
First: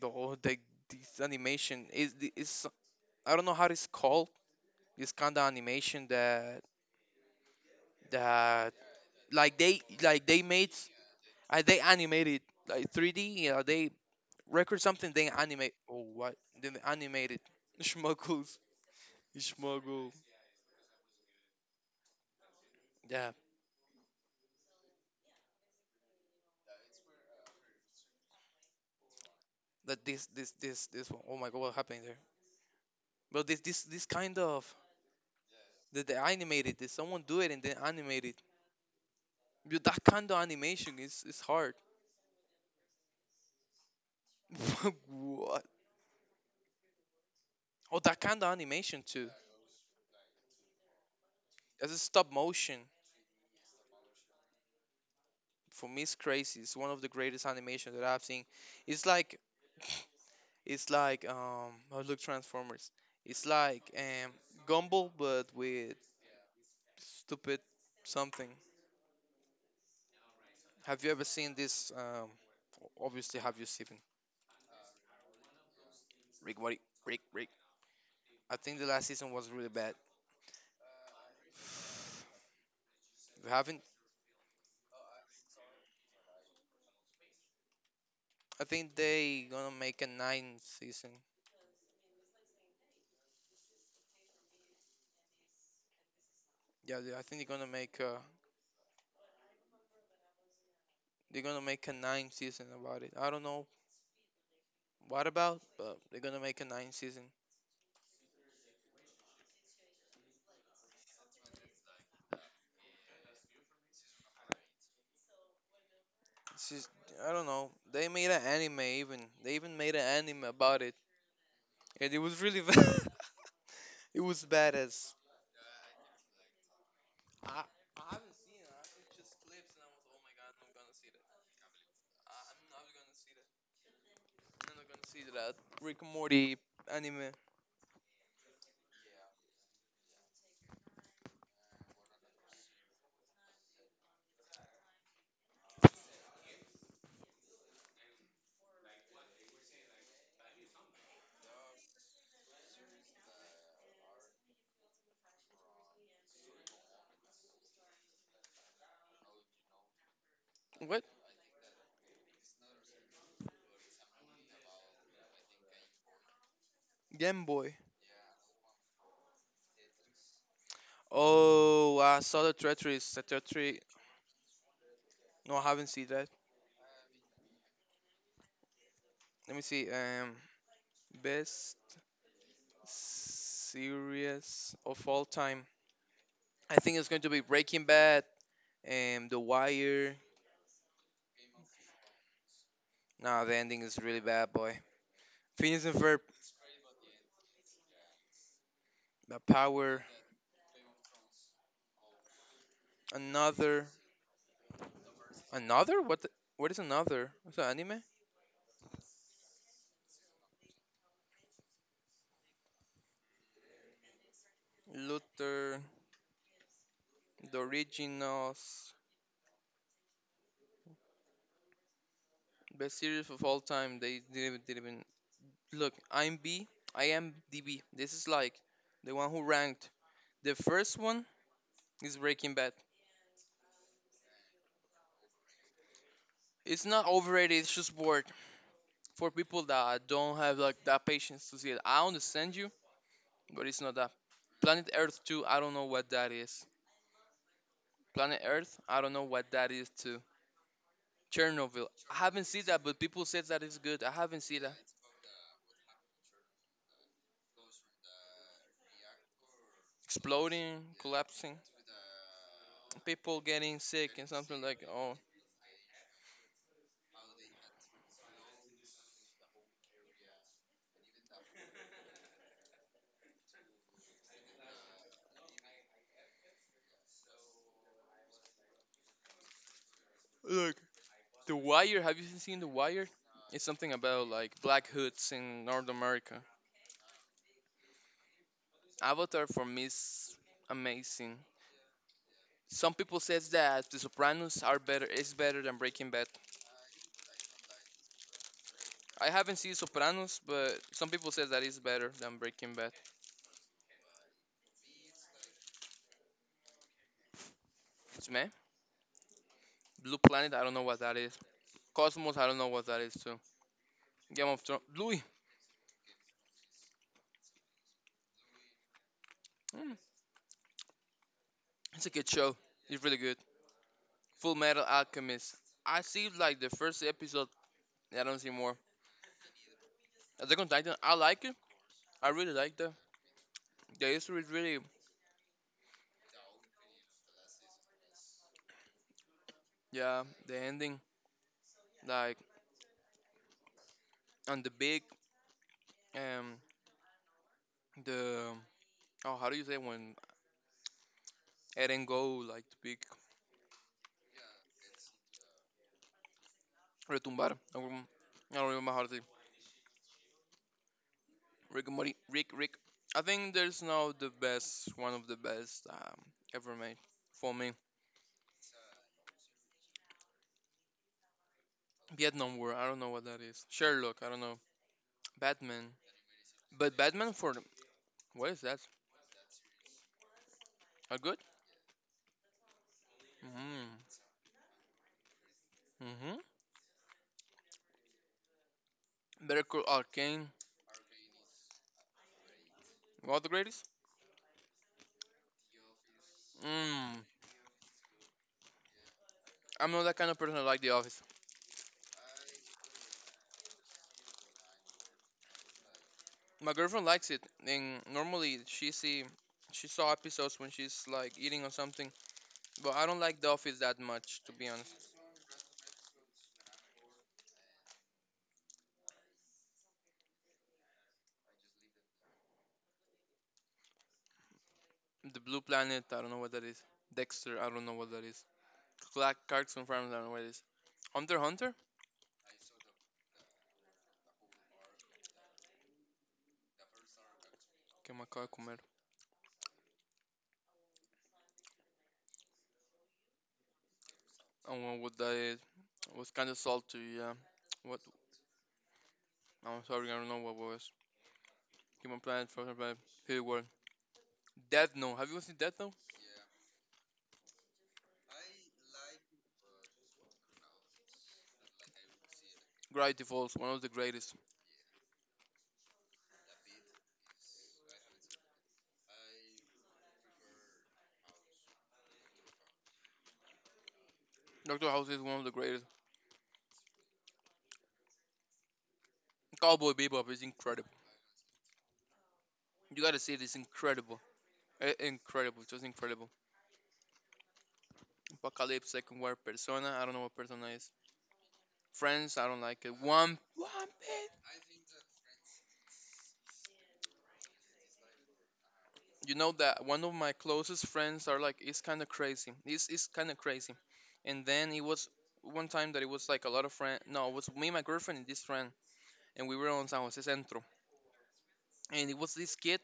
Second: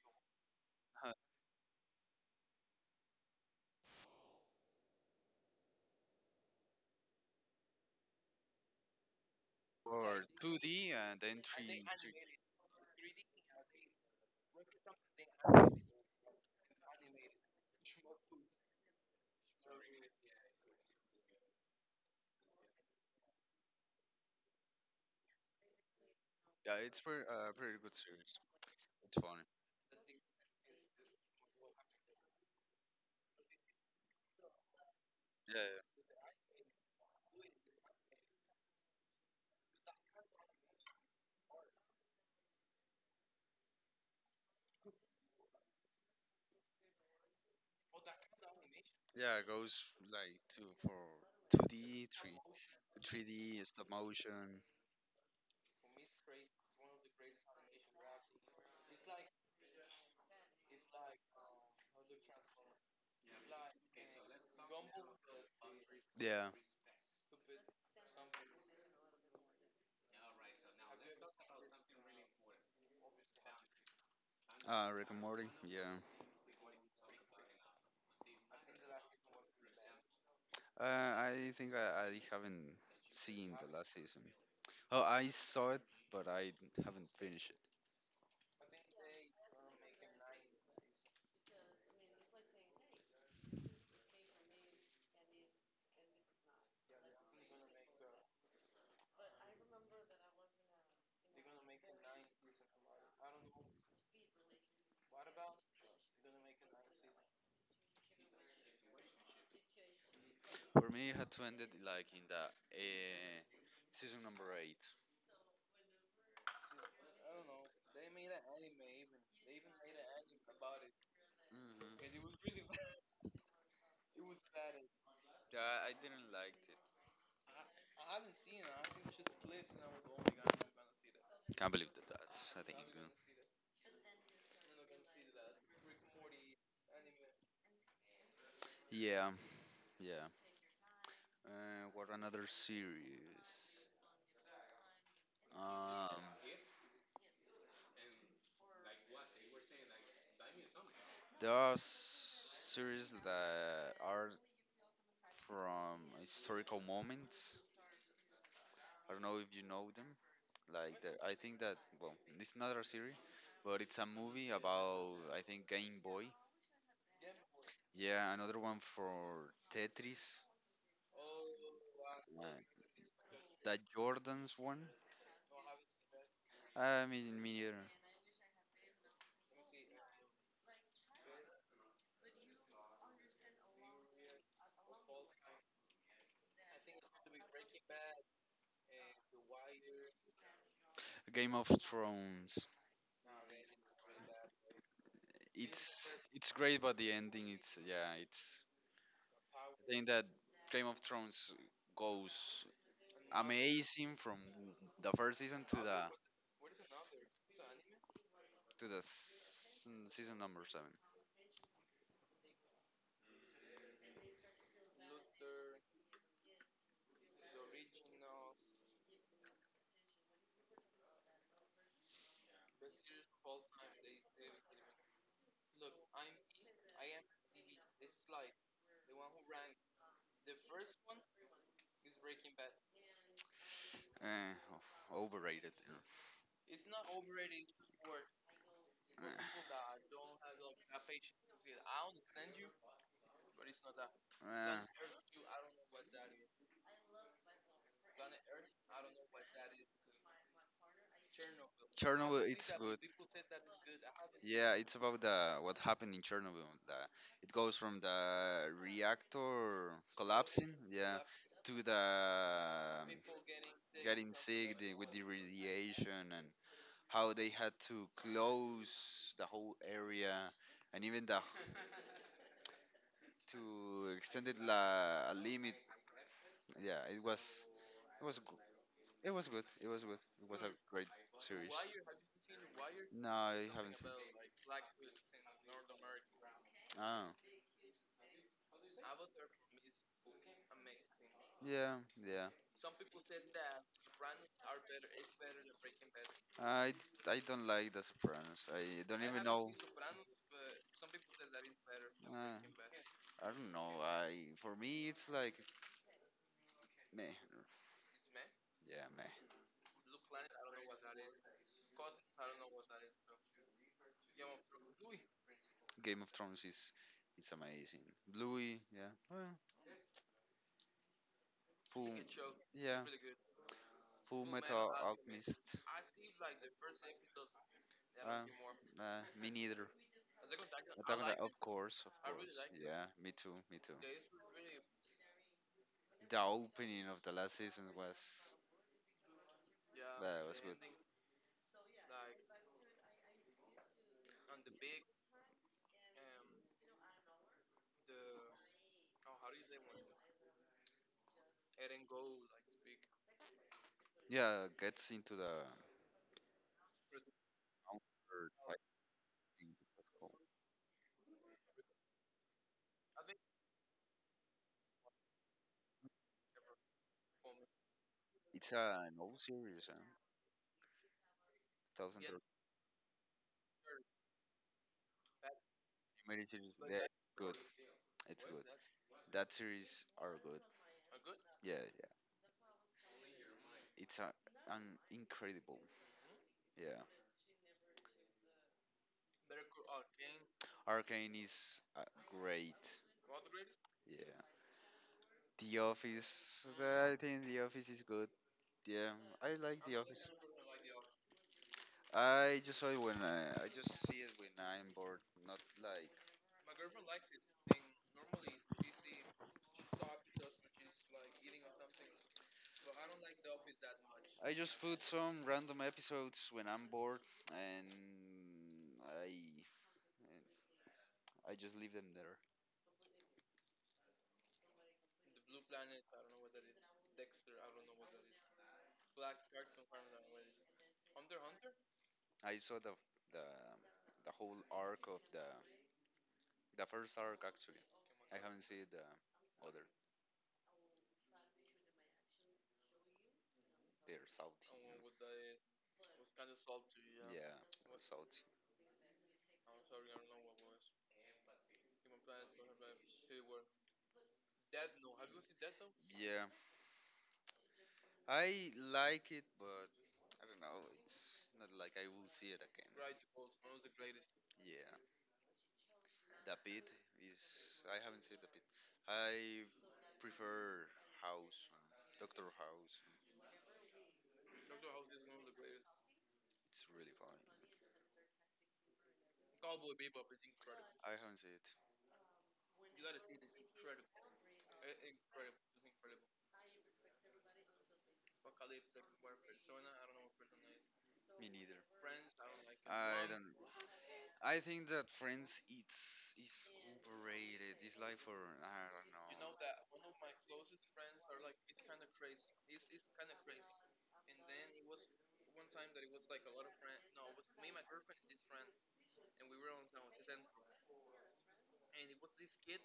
Speaker 2: the whole the,
Speaker 1: Uh,
Speaker 2: this animation is the- is I don't know how it's called. This kind of animation that that
Speaker 1: Or
Speaker 2: like they made
Speaker 1: 2D and then
Speaker 2: they
Speaker 1: 3D.
Speaker 2: animated like 3D. You know they record something they animate. Oh what? Then they animated [laughs] schmuggles schmuggle. Yeah.
Speaker 1: Yeah, it's pretty, pretty good series. It's funny.
Speaker 2: That this one. Oh my god, what happened there? But this kind of
Speaker 1: Yeah,
Speaker 2: that they animated it. Someone do it and then animate it. But that kind of animation is hard. [laughs] what? Oh, that kind of animation too.
Speaker 1: yeah. It goes like two for
Speaker 2: As a
Speaker 1: 2D,
Speaker 2: stop motion,
Speaker 1: 3D, stop motion.
Speaker 2: for me, it's crazy. It's one of the greatest animations that I've seen. It's like it's like oh, look Transformers. It's like Gumball, but with
Speaker 1: Yeah.
Speaker 2: stupid something. Have you ever seen this? Obviously, have you seen
Speaker 1: Rick and Morty. Yeah.
Speaker 2: Rick? What? Rick? Rick? I think the last season was really bad.
Speaker 1: I think I haven't
Speaker 2: If you
Speaker 1: seen the
Speaker 2: haven't,
Speaker 1: last season. Oh, I saw it, but I haven't finished.
Speaker 2: I think they gonna make a nine season. Yeah, they- I think they're gonna make a they're gonna make a nine season about it. I don't know what about, but they're gonna make a nine season.
Speaker 1: For me, it had to end it like in the season number 8. Hmm.
Speaker 2: It's just I don't know. They made an anime even. They even made an anime about it, and it was really [laughs] bad. It was badass.
Speaker 1: Yeah, I didn't like it.
Speaker 2: I I haven't seen it. I think just clips, and I was oh my god, I'm gonna see that.
Speaker 1: Can't believe that
Speaker 2: I-
Speaker 1: that's I
Speaker 2: I'm
Speaker 1: think
Speaker 2: not
Speaker 1: good.
Speaker 2: gonna see that. I'm not gonna see that Rick and Morty anime.
Speaker 1: Yeah, yeah. What another series? Um, there are series that are from historical moments. I don't know if you know them. Like
Speaker 2: What?
Speaker 1: the, I think that well, it's not a series, but it's a movie about I think Game Boy.
Speaker 2: Game Boy.
Speaker 1: Yeah, another one for Tetris.
Speaker 2: Oh, I saw the
Speaker 1: That
Speaker 2: Tetris,
Speaker 1: Jordan's one.
Speaker 2: no, I haven't seen that.
Speaker 1: I mean, me neither.
Speaker 2: Let me see. Best series of all time. I think it's going to be Breaking Bad and The Wire.
Speaker 1: Game of Thrones.
Speaker 2: Nah, the ending is really bad, boy. Phineas and Ferb,
Speaker 1: It's great, but the ending. It's yeah. It's
Speaker 2: The
Speaker 1: I think
Speaker 2: Power,
Speaker 1: that Game of Thrones goes
Speaker 2: Another,
Speaker 1: amazing from the first season
Speaker 2: Another. What? The, what is Another? What's an anime?
Speaker 1: to the season number seven.
Speaker 2: Luther, The Originals, best series of all time. They didn't even look. I'm B. I am DB. This is like the one who ranked. The first one is Breaking Bad.
Speaker 1: Eh, oh, overrated.
Speaker 2: It's not overrated. It's just bored for people that don't have like that patience to see it. I understand you, but it's not that.
Speaker 1: Uh,
Speaker 2: Planet Earth 2, I don't know what that is. Planet Earth, I don't know what that is too. Chernobyl, I
Speaker 1: Chernobyl,
Speaker 2: haven't seen
Speaker 1: it's
Speaker 2: that,
Speaker 1: good.
Speaker 2: but people said that it's good. I haven't seen
Speaker 1: Yeah,
Speaker 2: that.
Speaker 1: it's about the what happened in Chernobyl. It goes from the reactor collapsing,
Speaker 2: Exploding,
Speaker 1: yeah,
Speaker 2: collapsing,
Speaker 1: to the
Speaker 2: people getting sick and
Speaker 1: getting
Speaker 2: something
Speaker 1: sick
Speaker 2: like
Speaker 1: with
Speaker 2: oh,
Speaker 1: the radiation, and how they had to close the whole area and even the to extend it a limit. Yeah, it was g- it was good. It was good. It was a
Speaker 2: look,
Speaker 1: great
Speaker 2: The
Speaker 1: series.
Speaker 2: Wire. Have you seen The Wire?
Speaker 1: No,
Speaker 2: It's
Speaker 1: I
Speaker 2: something
Speaker 1: haven't seen.
Speaker 2: about like black hoods in North America.
Speaker 1: Oh,
Speaker 2: Avatar for me is amazing.
Speaker 1: yeah, yeah.
Speaker 2: Some people says that The Sopranos are better is better than Breaking Bad.
Speaker 1: I I don't like The Sopranos. I don't
Speaker 2: I
Speaker 1: even
Speaker 2: haven't seen
Speaker 1: know.
Speaker 2: Sopranos, but some people says that it's better than
Speaker 1: Uh,
Speaker 2: Breaking Bad.
Speaker 1: I don't know. I For me it's like meh.
Speaker 2: It's me.
Speaker 1: Yeah, meh.
Speaker 2: Blue Planet, I don't know what that is. Cosmos, I don't know what that is too. Game of Thrones, Louis,
Speaker 1: Game of Thrones is it's amazing. Bluey, yeah. Oh, yeah.
Speaker 2: mm, it's a
Speaker 1: Full,
Speaker 2: good show. It's
Speaker 1: yeah.
Speaker 2: really good.
Speaker 1: Full
Speaker 2: Full Metal
Speaker 1: Metal
Speaker 2: Alchemist.
Speaker 1: Alchemist.
Speaker 2: I see like the first episode. I don't see
Speaker 1: Uh,
Speaker 2: more.
Speaker 1: nah, me neither.
Speaker 2: Attack on
Speaker 1: Attack
Speaker 2: Titan,
Speaker 1: on
Speaker 2: I
Speaker 1: Titan,
Speaker 2: like
Speaker 1: of
Speaker 2: it.
Speaker 1: course, of
Speaker 2: I
Speaker 1: course.
Speaker 2: really like that.
Speaker 1: Yeah, me too, me too.
Speaker 2: The history is really,
Speaker 1: The opening of the last season was
Speaker 2: yeah,
Speaker 1: that
Speaker 2: the
Speaker 1: was good.
Speaker 2: ending, like, and the big, um, the, oh, how do you say when Eren go like to big
Speaker 1: Yeah, gets into the
Speaker 2: retumbar.
Speaker 1: Onward,
Speaker 2: I don't
Speaker 1: I
Speaker 2: remember how to say
Speaker 1: think it was called.
Speaker 2: Rick and Morty. Rick, Rick. I think there's now the best, one of the best ever made for me.
Speaker 1: It's a an old series, huh? 2013
Speaker 2: Vietnam War. I don't know what that is. Sherlock. I don't know. Batman.
Speaker 1: mini series.
Speaker 2: But
Speaker 1: Yeah,
Speaker 2: Batman for
Speaker 1: good. It's
Speaker 2: what is
Speaker 1: good.
Speaker 2: that?
Speaker 1: That series are good.
Speaker 2: Are good?
Speaker 1: Yeah, yeah.
Speaker 2: Mm.
Speaker 1: It's an incredible.
Speaker 2: Mhm.
Speaker 1: Yeah.
Speaker 2: Better Call Arcane.
Speaker 1: Arcane is great.
Speaker 2: What the greatest?
Speaker 1: Yeah. The Office. I
Speaker 2: Mm.
Speaker 1: think The Office is good. Yeah, I like
Speaker 2: I'm
Speaker 1: The
Speaker 2: not that kind
Speaker 1: Office.
Speaker 2: of person that like The Office.
Speaker 1: I just saw it when I just see it when I'm bored. Not like
Speaker 2: My girlfriend likes it, and normally she see she saw episodes when she's like eating or something. But I don't like The Office that much, to
Speaker 1: I
Speaker 2: be
Speaker 1: just
Speaker 2: honest.
Speaker 1: put some random episodes when I'm bored, and I just leave them there.
Speaker 2: The Blue Planet, I don't know what that is. Dexter, I don't know what that is. Black Cartoon Farms, I don't know what it is. Hunter x Hunter?
Speaker 1: I saw the the whole arc of the first arc actually.
Speaker 2: Que me
Speaker 1: I
Speaker 2: acabo de
Speaker 1: haven't
Speaker 2: comer.
Speaker 1: seen the other. They're salty.
Speaker 2: I don't know what that is. It was kind of salty, yeah.
Speaker 1: Yeah,
Speaker 2: What?
Speaker 1: salty.
Speaker 2: I'm sorry, I don't know what was. Human Planet, Frozen Planet, Hidden World. Death Note. Have you ever seen Death Note?
Speaker 1: Yeah, I like it, but I don't know. It's not like I will see it again.
Speaker 2: Gravity Falls, one of the greatest.
Speaker 1: Yeah, the pit is. I haven't seen the pit. I prefer House, Doctor House.
Speaker 2: Doctor House is one of the greatest.
Speaker 1: It's really funny.
Speaker 2: Cowboy Bebop is incredible.
Speaker 1: I haven't seen it.
Speaker 2: You gotta see it, it's incredible. Incredible, just incredible. Apocalypse, Second War, Persona. I don't know what Persona is.
Speaker 1: Me neither.
Speaker 2: Friends, I don't like it.
Speaker 1: I
Speaker 2: One,
Speaker 1: don't.
Speaker 2: one
Speaker 1: I
Speaker 2: bit.
Speaker 1: think that Friends it's is overrated. It's like for I don't
Speaker 2: You know that
Speaker 1: know.
Speaker 2: one of my closest friends are like, it's kind of crazy. It's kind of crazy. And then it was one time that it was like a lot of friend. No, it was me, my girlfriend, and this friend, and we were on San Jose Centro, and it was this kid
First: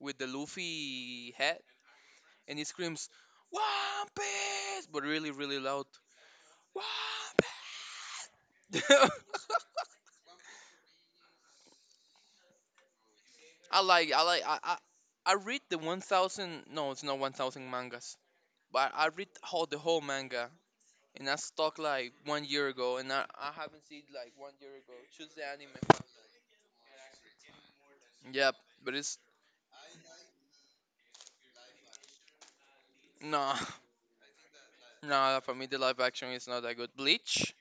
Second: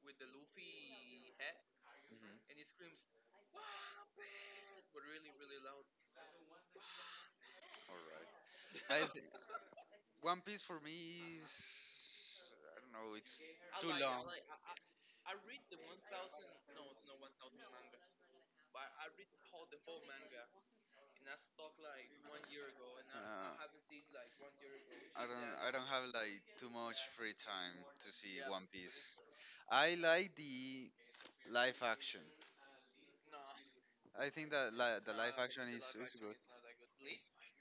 Speaker 2: with the Luffy hat, and he
Speaker 1: Mhm.
Speaker 2: screams, "One Piece!" but really, really loud. One
Speaker 1: All right.
Speaker 2: Piece.
Speaker 1: [laughs] I th-
Speaker 2: [laughs]
Speaker 1: One Piece for me is I don't know. It's
Speaker 2: I
Speaker 1: too
Speaker 2: like, I
Speaker 1: long.
Speaker 2: like, I read the 1,000. No, it's not 1,000 mangas, but I read all the whole manga, and I stuck like 1 year ago, and I haven't seen like 1 year ago.
Speaker 1: I
Speaker 2: Choose the
Speaker 1: don't. I
Speaker 2: anime.
Speaker 1: don't have like too much free time to see
Speaker 2: Yep,
Speaker 1: One
Speaker 2: but it's
Speaker 1: Piece. I like the live action.
Speaker 2: no,
Speaker 1: I think that
Speaker 2: [laughs]
Speaker 1: the live
Speaker 2: no. For me,
Speaker 1: action
Speaker 2: the
Speaker 1: is,
Speaker 2: live
Speaker 1: is
Speaker 2: action
Speaker 1: good.
Speaker 2: is not that good. Bleach,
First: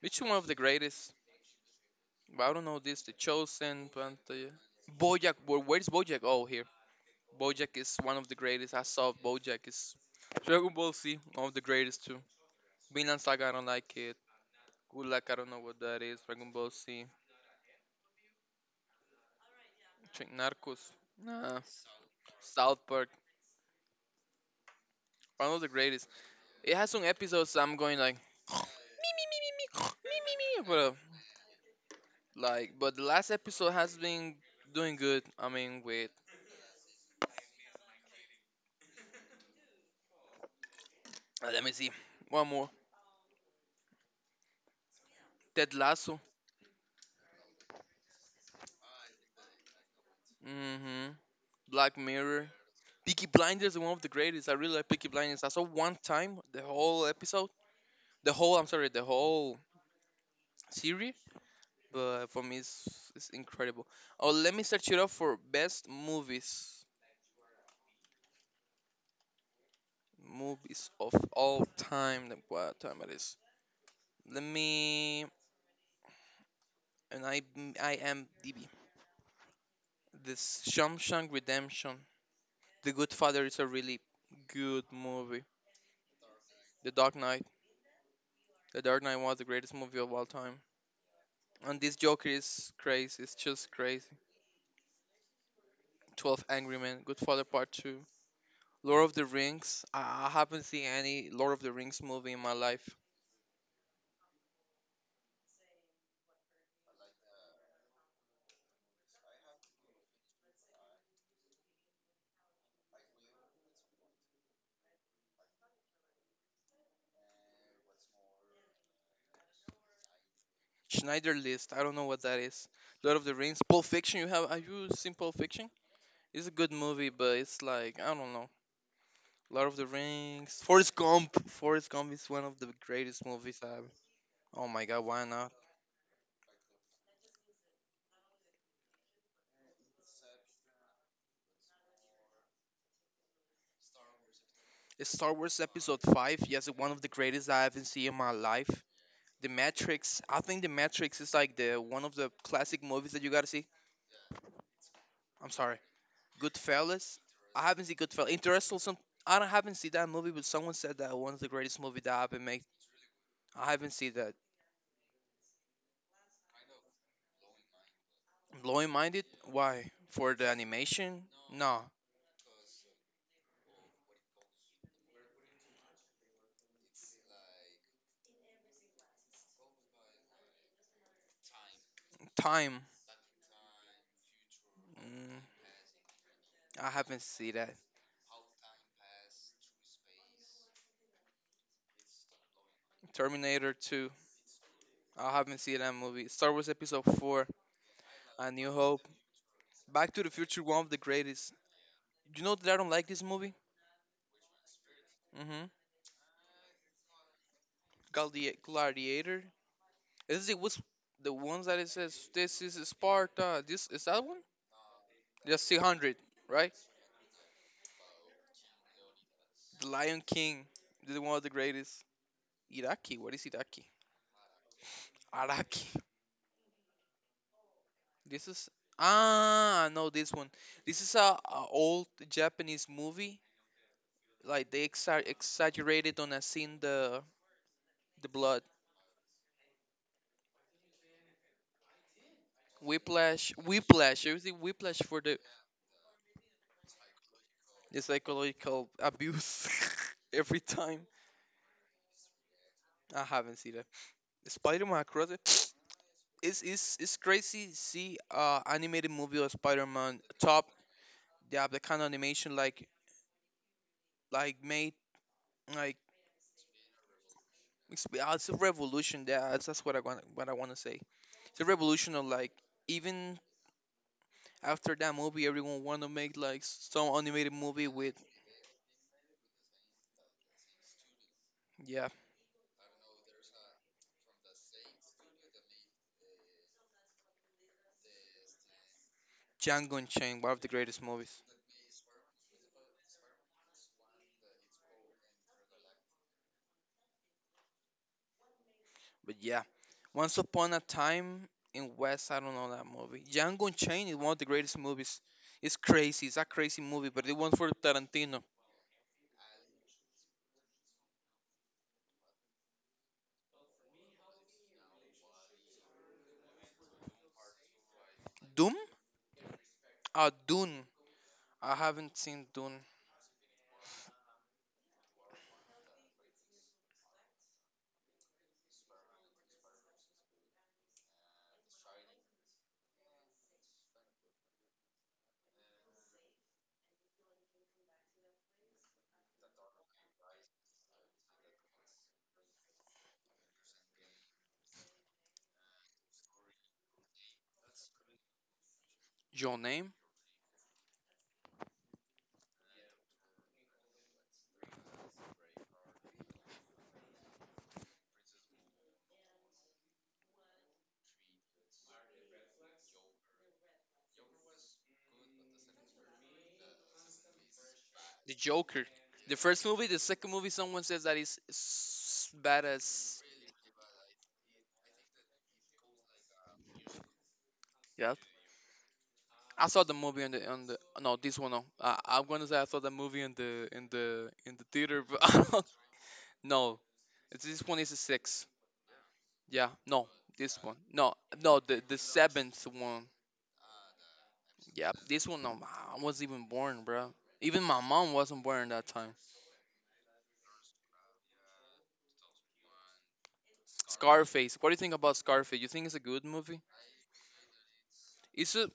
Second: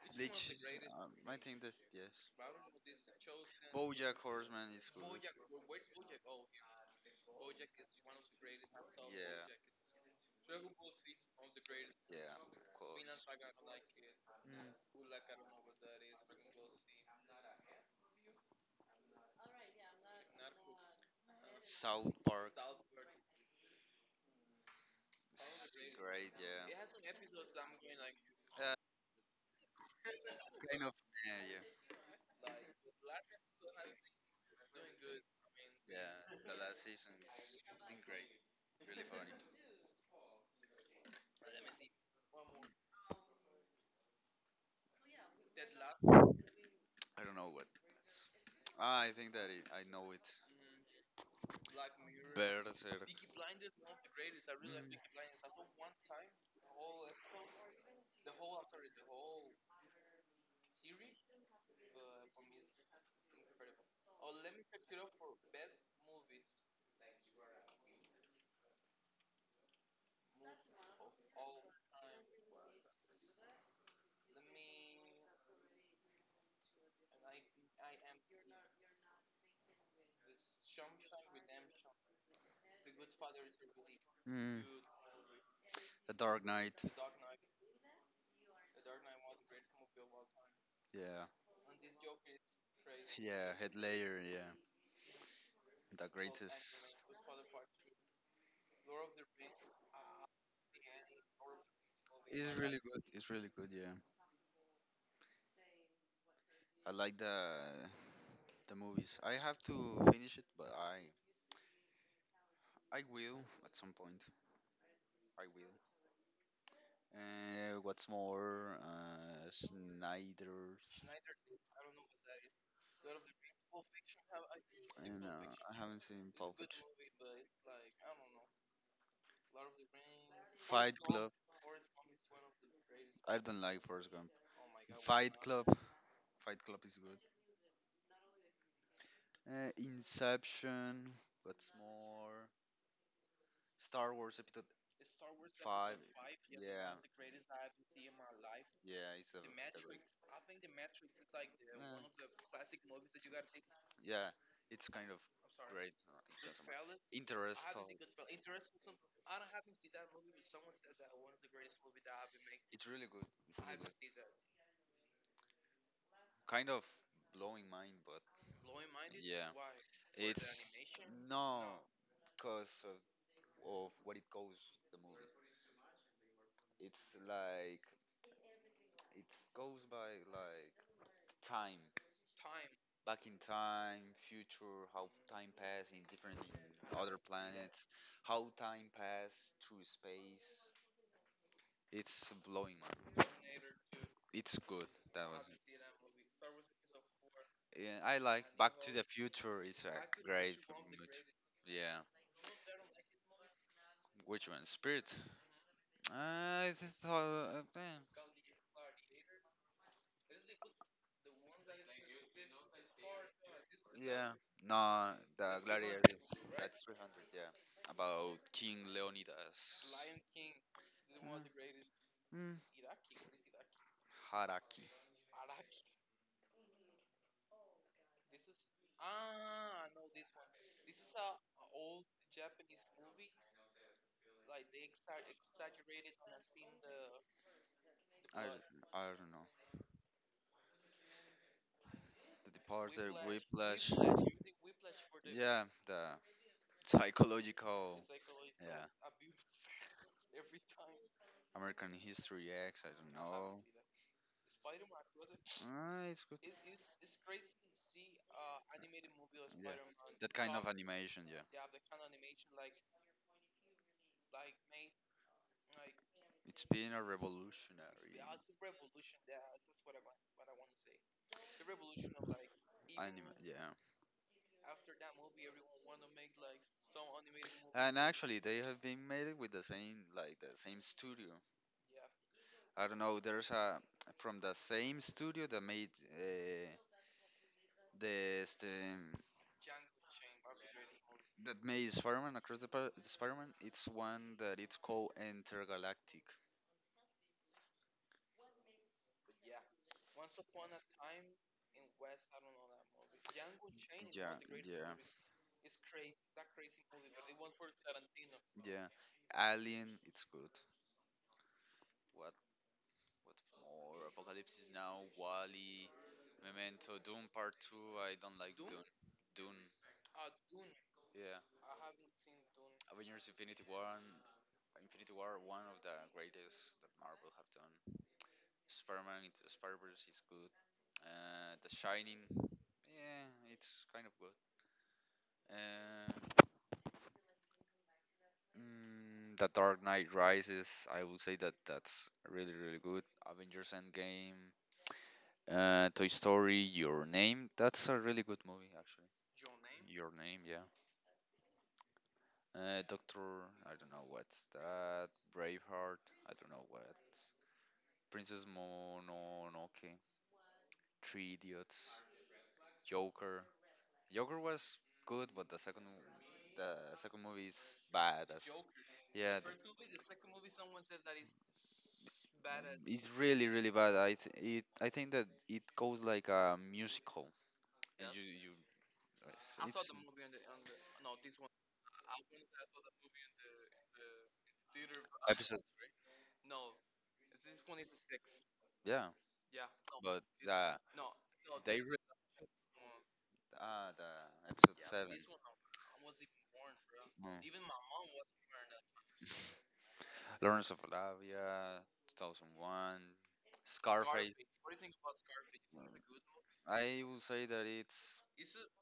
Speaker 2: Bleach is one of the
Speaker 1: Bleach,
Speaker 2: greatest.
Speaker 1: I think that's yes.
Speaker 2: But I don't know this. The Chosen,
Speaker 1: BoJack
Speaker 2: Pantaya.
Speaker 1: Horseman is good.
Speaker 2: BoJack. Where is BoJack? Oh, here. BoJack is one of the greatest. I saw
Speaker 1: Yeah,
Speaker 2: BoJack is Dragon Ball Z, one of the greatest too.
Speaker 1: yeah, of
Speaker 2: Vinland Saga,
Speaker 1: course.
Speaker 2: I don't like it. Good Luck, I don't know what that is. Dragon Ball Z. Narcos. Nah.
Speaker 1: South Park
Speaker 2: South Park. One of the
Speaker 1: is
Speaker 2: greatest.
Speaker 1: great.
Speaker 2: It has some
Speaker 1: Yeah,
Speaker 2: episodes I'm going like [gasps] [laughs]
Speaker 1: uh,
Speaker 2: me me me me me [gasps] [laughs] me me me but
Speaker 1: kind of. Yeah, yeah,
Speaker 2: like but the last episode has been doing good. I mean wait,
Speaker 1: yeah. The last season is been great. Really funny.
Speaker 2: uh, let me see. One more. Ted Lasso.
Speaker 1: I don't know what. It's. Ah, I think that it, I know it.
Speaker 2: Mm-hmm. Black Mirror.
Speaker 1: Berserk.
Speaker 2: Peaky Blinders is one of the greatest. I really like Peaky Blinders. I saw one time the whole episode. The whole I'm sorry, the whole series. But for me, it's incredible. Oh let me search it up for best movies. Movies of all time. Like, what time it is? Let me and I am DB. This Shawshank Redemption, The Good Father is a really
Speaker 1: Mm.
Speaker 2: good movie.
Speaker 1: The Dark Knight.
Speaker 2: The Dark Knight, The Dark Knight was the greatest movie of all time.
Speaker 1: Yeah.
Speaker 2: And this Joker is crazy. It's
Speaker 1: Yeah.
Speaker 2: just
Speaker 1: Head
Speaker 2: crazy.
Speaker 1: layer. Yeah. The
Speaker 2: 12 Angry
Speaker 1: greatest.
Speaker 2: Men, Good Father Part Two, Lord of the Rings. I haven't seen any Lord of the Rings movie in my
Speaker 1: It's really
Speaker 2: life.
Speaker 1: good. It's really good. Yeah. I like the movies. I have to finish it, but I will at some point. I will. What's more, Snyder's.
Speaker 2: Schneider List. I don't know what that is. Lord of the Rings, Pulp Fiction. You have? Have you seen
Speaker 1: And,
Speaker 2: Pulp Fiction?
Speaker 1: I haven't seen
Speaker 2: It's a
Speaker 1: Pulp
Speaker 2: good
Speaker 1: Fiction.
Speaker 2: movie, but it's like I don't know. Lord of the Rings, Forrest
Speaker 1: Fight Club.
Speaker 2: Gump. Forrest Gump is one of the greatest
Speaker 1: I
Speaker 2: movies
Speaker 1: don't like
Speaker 2: I've.
Speaker 1: Forrest Gump.
Speaker 2: Oh my god, why
Speaker 1: Fight
Speaker 2: not?
Speaker 1: Club. Fight Club is good. Inception. What's more? Star Wars Episode
Speaker 2: Star Wars
Speaker 1: Five.
Speaker 2: Episode 5, yes, one
Speaker 1: Yeah.
Speaker 2: of the greatest I haven't seen in my life.
Speaker 1: Yeah, it's a.
Speaker 2: The
Speaker 1: Nah. Yeah, it's kind of great.
Speaker 2: Matrix, I think The Matrix is like the one of the classic movies that you gotta see. I'm sorry.
Speaker 1: It doesn't matter.
Speaker 2: Goodfellas, I
Speaker 1: Interest.
Speaker 2: haven't seen Goodfellas. Interstellar, some, I don't, haven't seen that movie, but someone said that one of the greatest movie that I've been made.
Speaker 1: It's really good.
Speaker 2: I
Speaker 1: Really
Speaker 2: haven't seen
Speaker 1: good.
Speaker 2: that.
Speaker 1: Kind of blowing mind, but
Speaker 2: Blowing Minded,
Speaker 1: yeah.
Speaker 2: why? For the
Speaker 1: It's
Speaker 2: animation?
Speaker 1: no,
Speaker 2: No.
Speaker 1: because of what it goes the movie. It's like it goes by like time,
Speaker 2: Time,
Speaker 1: back in time, future, how
Speaker 2: mm,
Speaker 1: time pass in different
Speaker 2: I
Speaker 1: other
Speaker 2: haven't seen that.
Speaker 1: planets, how time pass through space. It's blowing man.
Speaker 2: Terminator 2.
Speaker 1: It's good. That
Speaker 2: I
Speaker 1: was.
Speaker 2: haven't seen that movie. Star Wars Episode 4,
Speaker 1: Yeah, I like
Speaker 2: A
Speaker 1: Back
Speaker 2: New
Speaker 1: to the
Speaker 2: Hope.
Speaker 1: Future. It's a
Speaker 2: Back to the
Speaker 1: great
Speaker 2: Future, one of the
Speaker 1: movie.
Speaker 2: greatest.
Speaker 1: Yeah.
Speaker 2: You know that I don't like this movie?
Speaker 1: Which one? Spirit?
Speaker 2: Mm-hmm.
Speaker 1: I thought.
Speaker 2: Gladiator. Is it was the ones that it says this is Sparta? This is that
Speaker 1: Yeah.
Speaker 2: one?
Speaker 1: No, the
Speaker 2: That's
Speaker 1: Gladiator.
Speaker 2: 600, right?
Speaker 1: That's 300, yeah. About King
Speaker 2: The
Speaker 1: Leonidas.
Speaker 2: Lion King. This is
Speaker 1: Mm,
Speaker 2: one of the greatest.
Speaker 1: mm,
Speaker 2: Iraqi. What is Iraqi?
Speaker 1: Haraki.
Speaker 2: Araki. This is ah I know this one. This is a old Japanese movie. Like they exaggerated on a scene the
Speaker 1: I,
Speaker 2: blood.
Speaker 1: I don't know. The Departed,
Speaker 2: Whiplash,
Speaker 1: Whiplash.
Speaker 2: whiplash. There was the whiplash for the,
Speaker 1: Yeah, the
Speaker 2: the
Speaker 1: psychological. Yeah.
Speaker 2: psychological abuse [laughs] every time.
Speaker 1: American History X, I don't
Speaker 2: I
Speaker 1: know.
Speaker 2: haven't seen it. Spider-Man Across the
Speaker 1: Ah, it's
Speaker 2: [tsk]
Speaker 1: good. Yeah.
Speaker 2: It's crazy see animated movie of Spider-Man
Speaker 1: That kind of
Speaker 2: top.
Speaker 1: animation, yeah.
Speaker 2: They have the kind of animation like made like
Speaker 1: It's been a revolutionary
Speaker 2: it's a revolution. Yeah, that's what I want to say. It's a revolution of like
Speaker 1: anime,
Speaker 2: even
Speaker 1: yeah.
Speaker 2: after that movie, everyone want to make like some animated movie
Speaker 1: And
Speaker 2: with
Speaker 1: actually, they have been made with the same studio.
Speaker 2: yeah
Speaker 1: I don't know. There's a from the same studio that made the
Speaker 2: Django Unchained, one of the greatest movies.
Speaker 1: that made Spider-Man Across the the Spider-Man. It's one that it's called Intergalactic.
Speaker 2: But yeah, Once Upon a Time in West, I don't know that movie. Django Unchained is
Speaker 1: Yeah,
Speaker 2: one of the greatest
Speaker 1: yeah,
Speaker 2: movies. It's crazy. It's a crazy movie, but it went for Tarantino.
Speaker 1: yeah. Alien, it's good. What? What more? Apocalypse is now. Wally. Memento. Doom Part Two. I don't like Doom.
Speaker 2: Doom?
Speaker 1: Doom.
Speaker 2: Dune.
Speaker 1: Yeah.
Speaker 2: I haven't seen Dune.
Speaker 1: Avengers Infinity War. Infinity War. One of the greatest that Marvel have done. Spider-Man into the Spider-Verse is good. The Shining. Yeah, it's kind of good. Uh, the Dark Knight Rises. I would say that that's really really good. Avengers Endgame. Toy Story. Your Name. That's a really good movie actually.
Speaker 2: Your name?
Speaker 1: Your Name. Yeah. Doctor. I don't know what's that. Braveheart. I don't know what. Princess Mononoke. Three Idiots. Joker. Joker was good, but the second movie is bad.
Speaker 2: The
Speaker 1: As,
Speaker 2: Joker.
Speaker 1: yeah,
Speaker 2: The
Speaker 1: the
Speaker 2: first movie, the second movie, someone says that is bad
Speaker 1: it's
Speaker 2: as.
Speaker 1: really, really bad. I think that it goes like a musical,
Speaker 2: Yeah.
Speaker 1: you it's,
Speaker 2: I saw
Speaker 1: it's
Speaker 2: the movie on the no this one no. I'm gonna say I saw the movie in the theater,
Speaker 1: episode.
Speaker 2: but [laughs] no, it's, this one is a six.
Speaker 1: Yeah,
Speaker 2: Yeah, no,
Speaker 1: but
Speaker 2: this
Speaker 1: the
Speaker 2: one. No, no,
Speaker 1: they
Speaker 2: the
Speaker 1: re
Speaker 2: seventh one.
Speaker 1: the episode
Speaker 2: Yeah,
Speaker 1: seven.
Speaker 2: this one. No, I wasn't even born, bro.
Speaker 1: Mm.
Speaker 2: Even my mom wasn't born that time.
Speaker 1: Lawrence of Arabia, 2001, Scarface.
Speaker 2: Scarface. What do you think about Scarface? You think it's a good movie?
Speaker 1: I would say that it's.
Speaker 2: It's a.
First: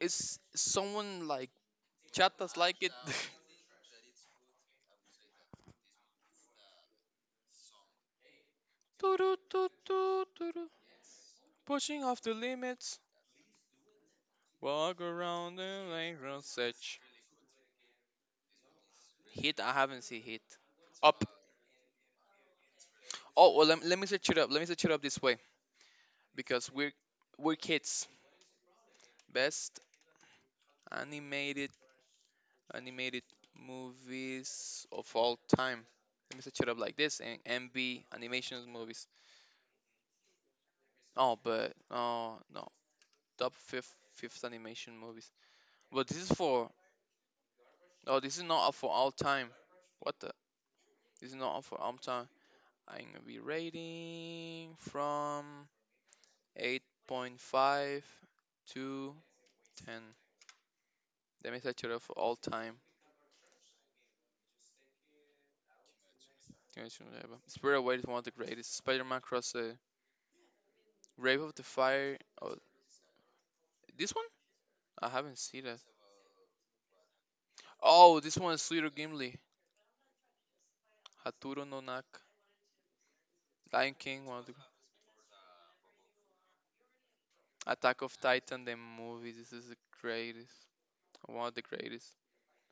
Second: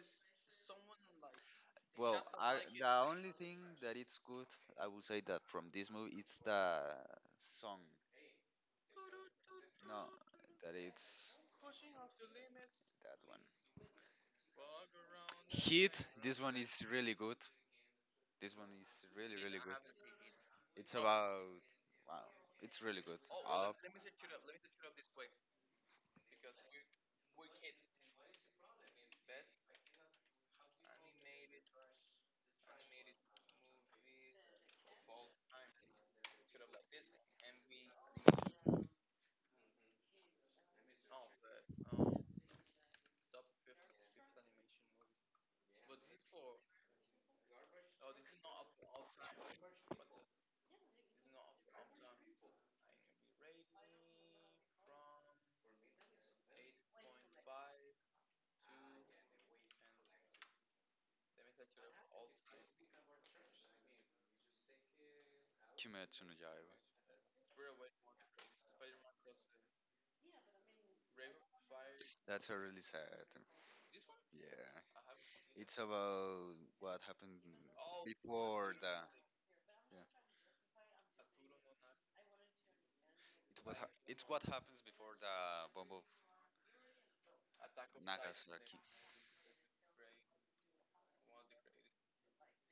Speaker 2: It's someone like
Speaker 1: Well,
Speaker 2: chatas like
Speaker 1: the
Speaker 2: it. [laughs]
Speaker 1: only thing that it's good, I would say that from this movie, it's the song.
Speaker 2: Doo-doo, doo,
Speaker 1: No,
Speaker 2: doo, doo-doo.
Speaker 1: that it's
Speaker 2: Pushing off the limits.
Speaker 1: that one.
Speaker 2: Walk around the
Speaker 1: Heat.
Speaker 2: lake
Speaker 1: This
Speaker 2: road
Speaker 1: one is
Speaker 2: search.
Speaker 1: really good. This one is really really
Speaker 2: Hit. I
Speaker 1: good.
Speaker 2: haven't seen hit.
Speaker 1: It's
Speaker 2: Up.
Speaker 1: about wow. It's really good.
Speaker 2: Oh well.
Speaker 1: Up.
Speaker 2: Let me search it up. Let me search it up this way because we're kids. Best animated animated movies of all time. Let me search it up like this and MB animations movies. Oh, but oh no, top fifth animation movies. But this is for oh, this is not for all time. What the? This is not for all time. I'm gonna be rating from 8.5 to 10. Let me search it up for all time.
Speaker 1: Kimetsu no Yaiba.
Speaker 2: Spirit Away is one of the greatest. Spider-Man Cross the Grave of the Fire.
Speaker 1: That's
Speaker 2: Oh,
Speaker 1: a really sad.
Speaker 2: this one
Speaker 1: Yeah.
Speaker 2: I haven't seen
Speaker 1: It's
Speaker 2: that.
Speaker 1: about what happened
Speaker 2: Oh, this one is
Speaker 1: before
Speaker 2: Little
Speaker 1: the
Speaker 2: Gimli.
Speaker 1: yeah.
Speaker 2: Haturo no Naka.
Speaker 1: It's what
Speaker 2: Lion
Speaker 1: ha-
Speaker 2: King,
Speaker 1: it's
Speaker 2: one
Speaker 1: what
Speaker 2: of the
Speaker 1: happens before the bomb of
Speaker 2: Attack of Titan, the
Speaker 1: Nagasaki.
Speaker 2: movie. This is the greatest. One of the greatest.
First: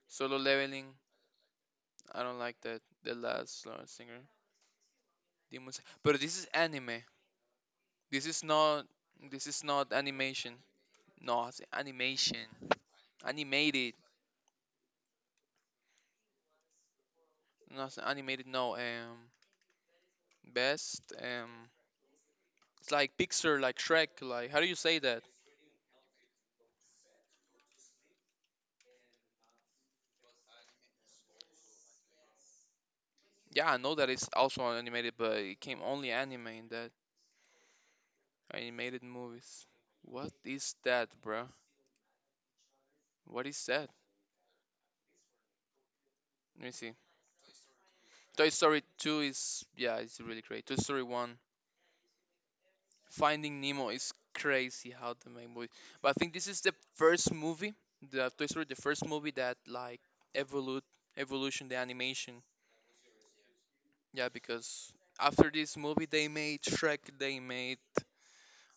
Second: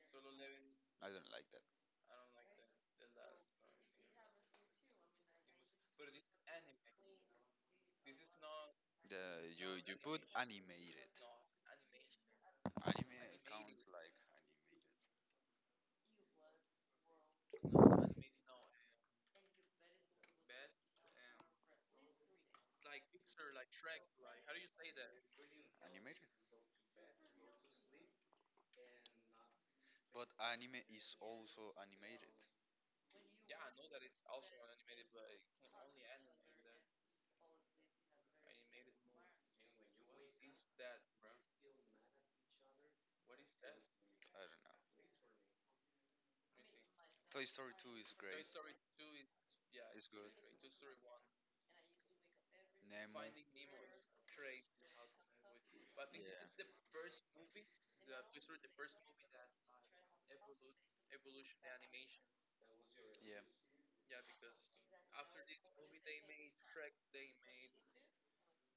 Speaker 2: Solo leveling.
Speaker 1: I don't like that.
Speaker 2: I don't like that. The last Lord Singer. Demon Slayer. But this is anime. This is not this
Speaker 1: The
Speaker 2: is
Speaker 1: you
Speaker 2: not
Speaker 1: you put
Speaker 2: animation.
Speaker 1: animated.
Speaker 2: No, I say animation.
Speaker 1: Anime counts
Speaker 2: Animated.
Speaker 1: like
Speaker 2: Not animated, no. Best it's like Pixar, like Shrek, like how do you say that?
Speaker 1: animated, but anime is also animated.
Speaker 2: Yeah, I know that it's also animated, but it came only anime in that animated movies. What is that, bruh? What is that?
Speaker 1: I don't know.
Speaker 2: Let me see.
Speaker 1: Toy Story 2 is great.
Speaker 2: Toy Story 2 is yeah,
Speaker 1: It's
Speaker 2: it's
Speaker 1: good.
Speaker 2: really great. Toy Story 1,
Speaker 1: Nemo. Yeah,
Speaker 2: Finding Nemo is crazy how they make movie. But I think this is the first movie, the Toy Story, the first movie that like evolute evolution the animation.
Speaker 1: yeah,
Speaker 2: Yeah, because after this movie they made Shrek, they made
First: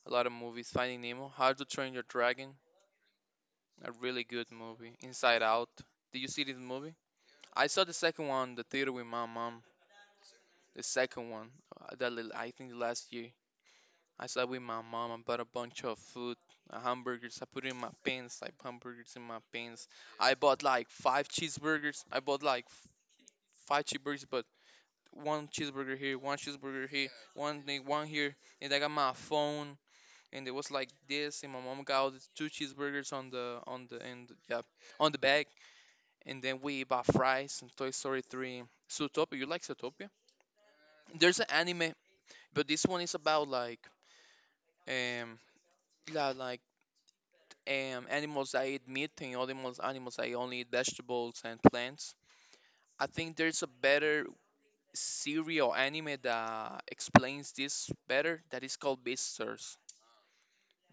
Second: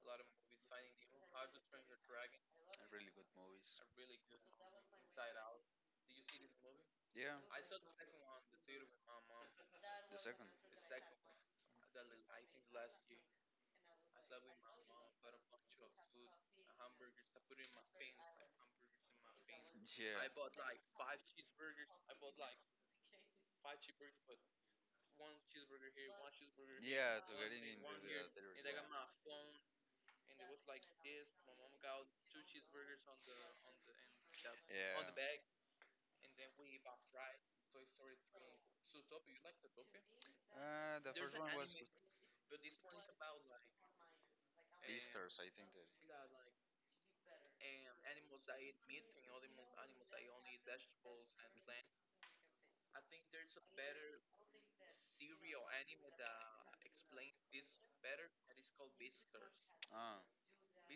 Speaker 2: a lot of movies. Finding Nemo, How to Train Your Dragon,
Speaker 1: really good movies.
Speaker 2: a really good movie. Inside Out. Did you see this movie?
Speaker 1: Yeah,
Speaker 2: I saw the second one, the theater with my mom.
Speaker 1: the second.
Speaker 2: The second one, I think last year. I saw it with my mom. I bought a bunch of food, hamburgers. I put it in my pants, like hamburgers in my pants. I bought
Speaker 1: Yeah.
Speaker 2: like five cheeseburgers. I bought like five cheeseburgers, but one cheeseburger here, one cheeseburger here,
Speaker 1: Yeah, so getting
Speaker 2: one thing,
Speaker 1: into the
Speaker 2: one here.
Speaker 1: theater,
Speaker 2: And I got my
Speaker 1: yeah.
Speaker 2: phone, and it was like this. And my mom got all these two cheeseburgers on the and yeah
Speaker 1: Yeah.
Speaker 2: on the bag and then we bought fries and Toy Story 3. Zootopia, you like Zootopia?
Speaker 1: The first
Speaker 2: There's
Speaker 1: one
Speaker 2: an
Speaker 1: was good.
Speaker 2: anime, but this one is about like
Speaker 1: Beastars,
Speaker 2: um
Speaker 1: I think that.
Speaker 2: yeah, like animals that eat meat and other animals that only eat vegetables and plants. I think there's a better series or anime that explains this better that is called Beastars.
Speaker 1: Ah,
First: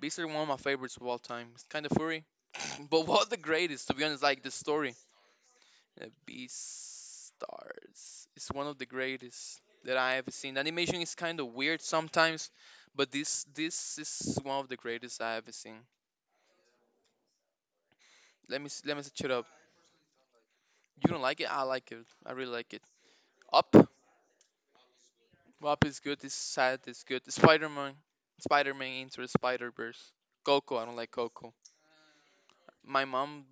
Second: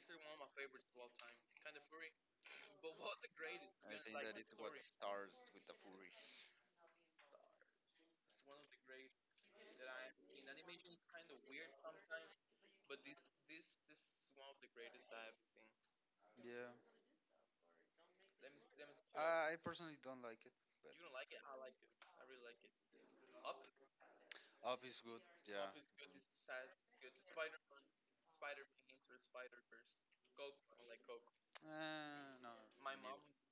Speaker 2: Beastars is one of my favorites of all time. It's kind of furry, but what the greatest, to
Speaker 1: I
Speaker 2: be
Speaker 1: think
Speaker 2: honest,
Speaker 1: that
Speaker 2: like the
Speaker 1: it's what
Speaker 2: story.
Speaker 1: starts with the Fury.
Speaker 2: Beastars is one of the greatest that I have seen. The animation is kind of weird sometimes, but this is one of the greatest I have seen.
Speaker 1: Yeah.
Speaker 2: Let me search it up.
Speaker 1: I personally don't like it, but
Speaker 2: You don't like it? I like it. I really like it. Up,
Speaker 1: Up is good. Yeah.
Speaker 2: Up is good. It's sad It's good. Spider Man, Spider Man into the Spider Verse. Coco, I don't like Coco.
Speaker 1: No,
Speaker 2: My mom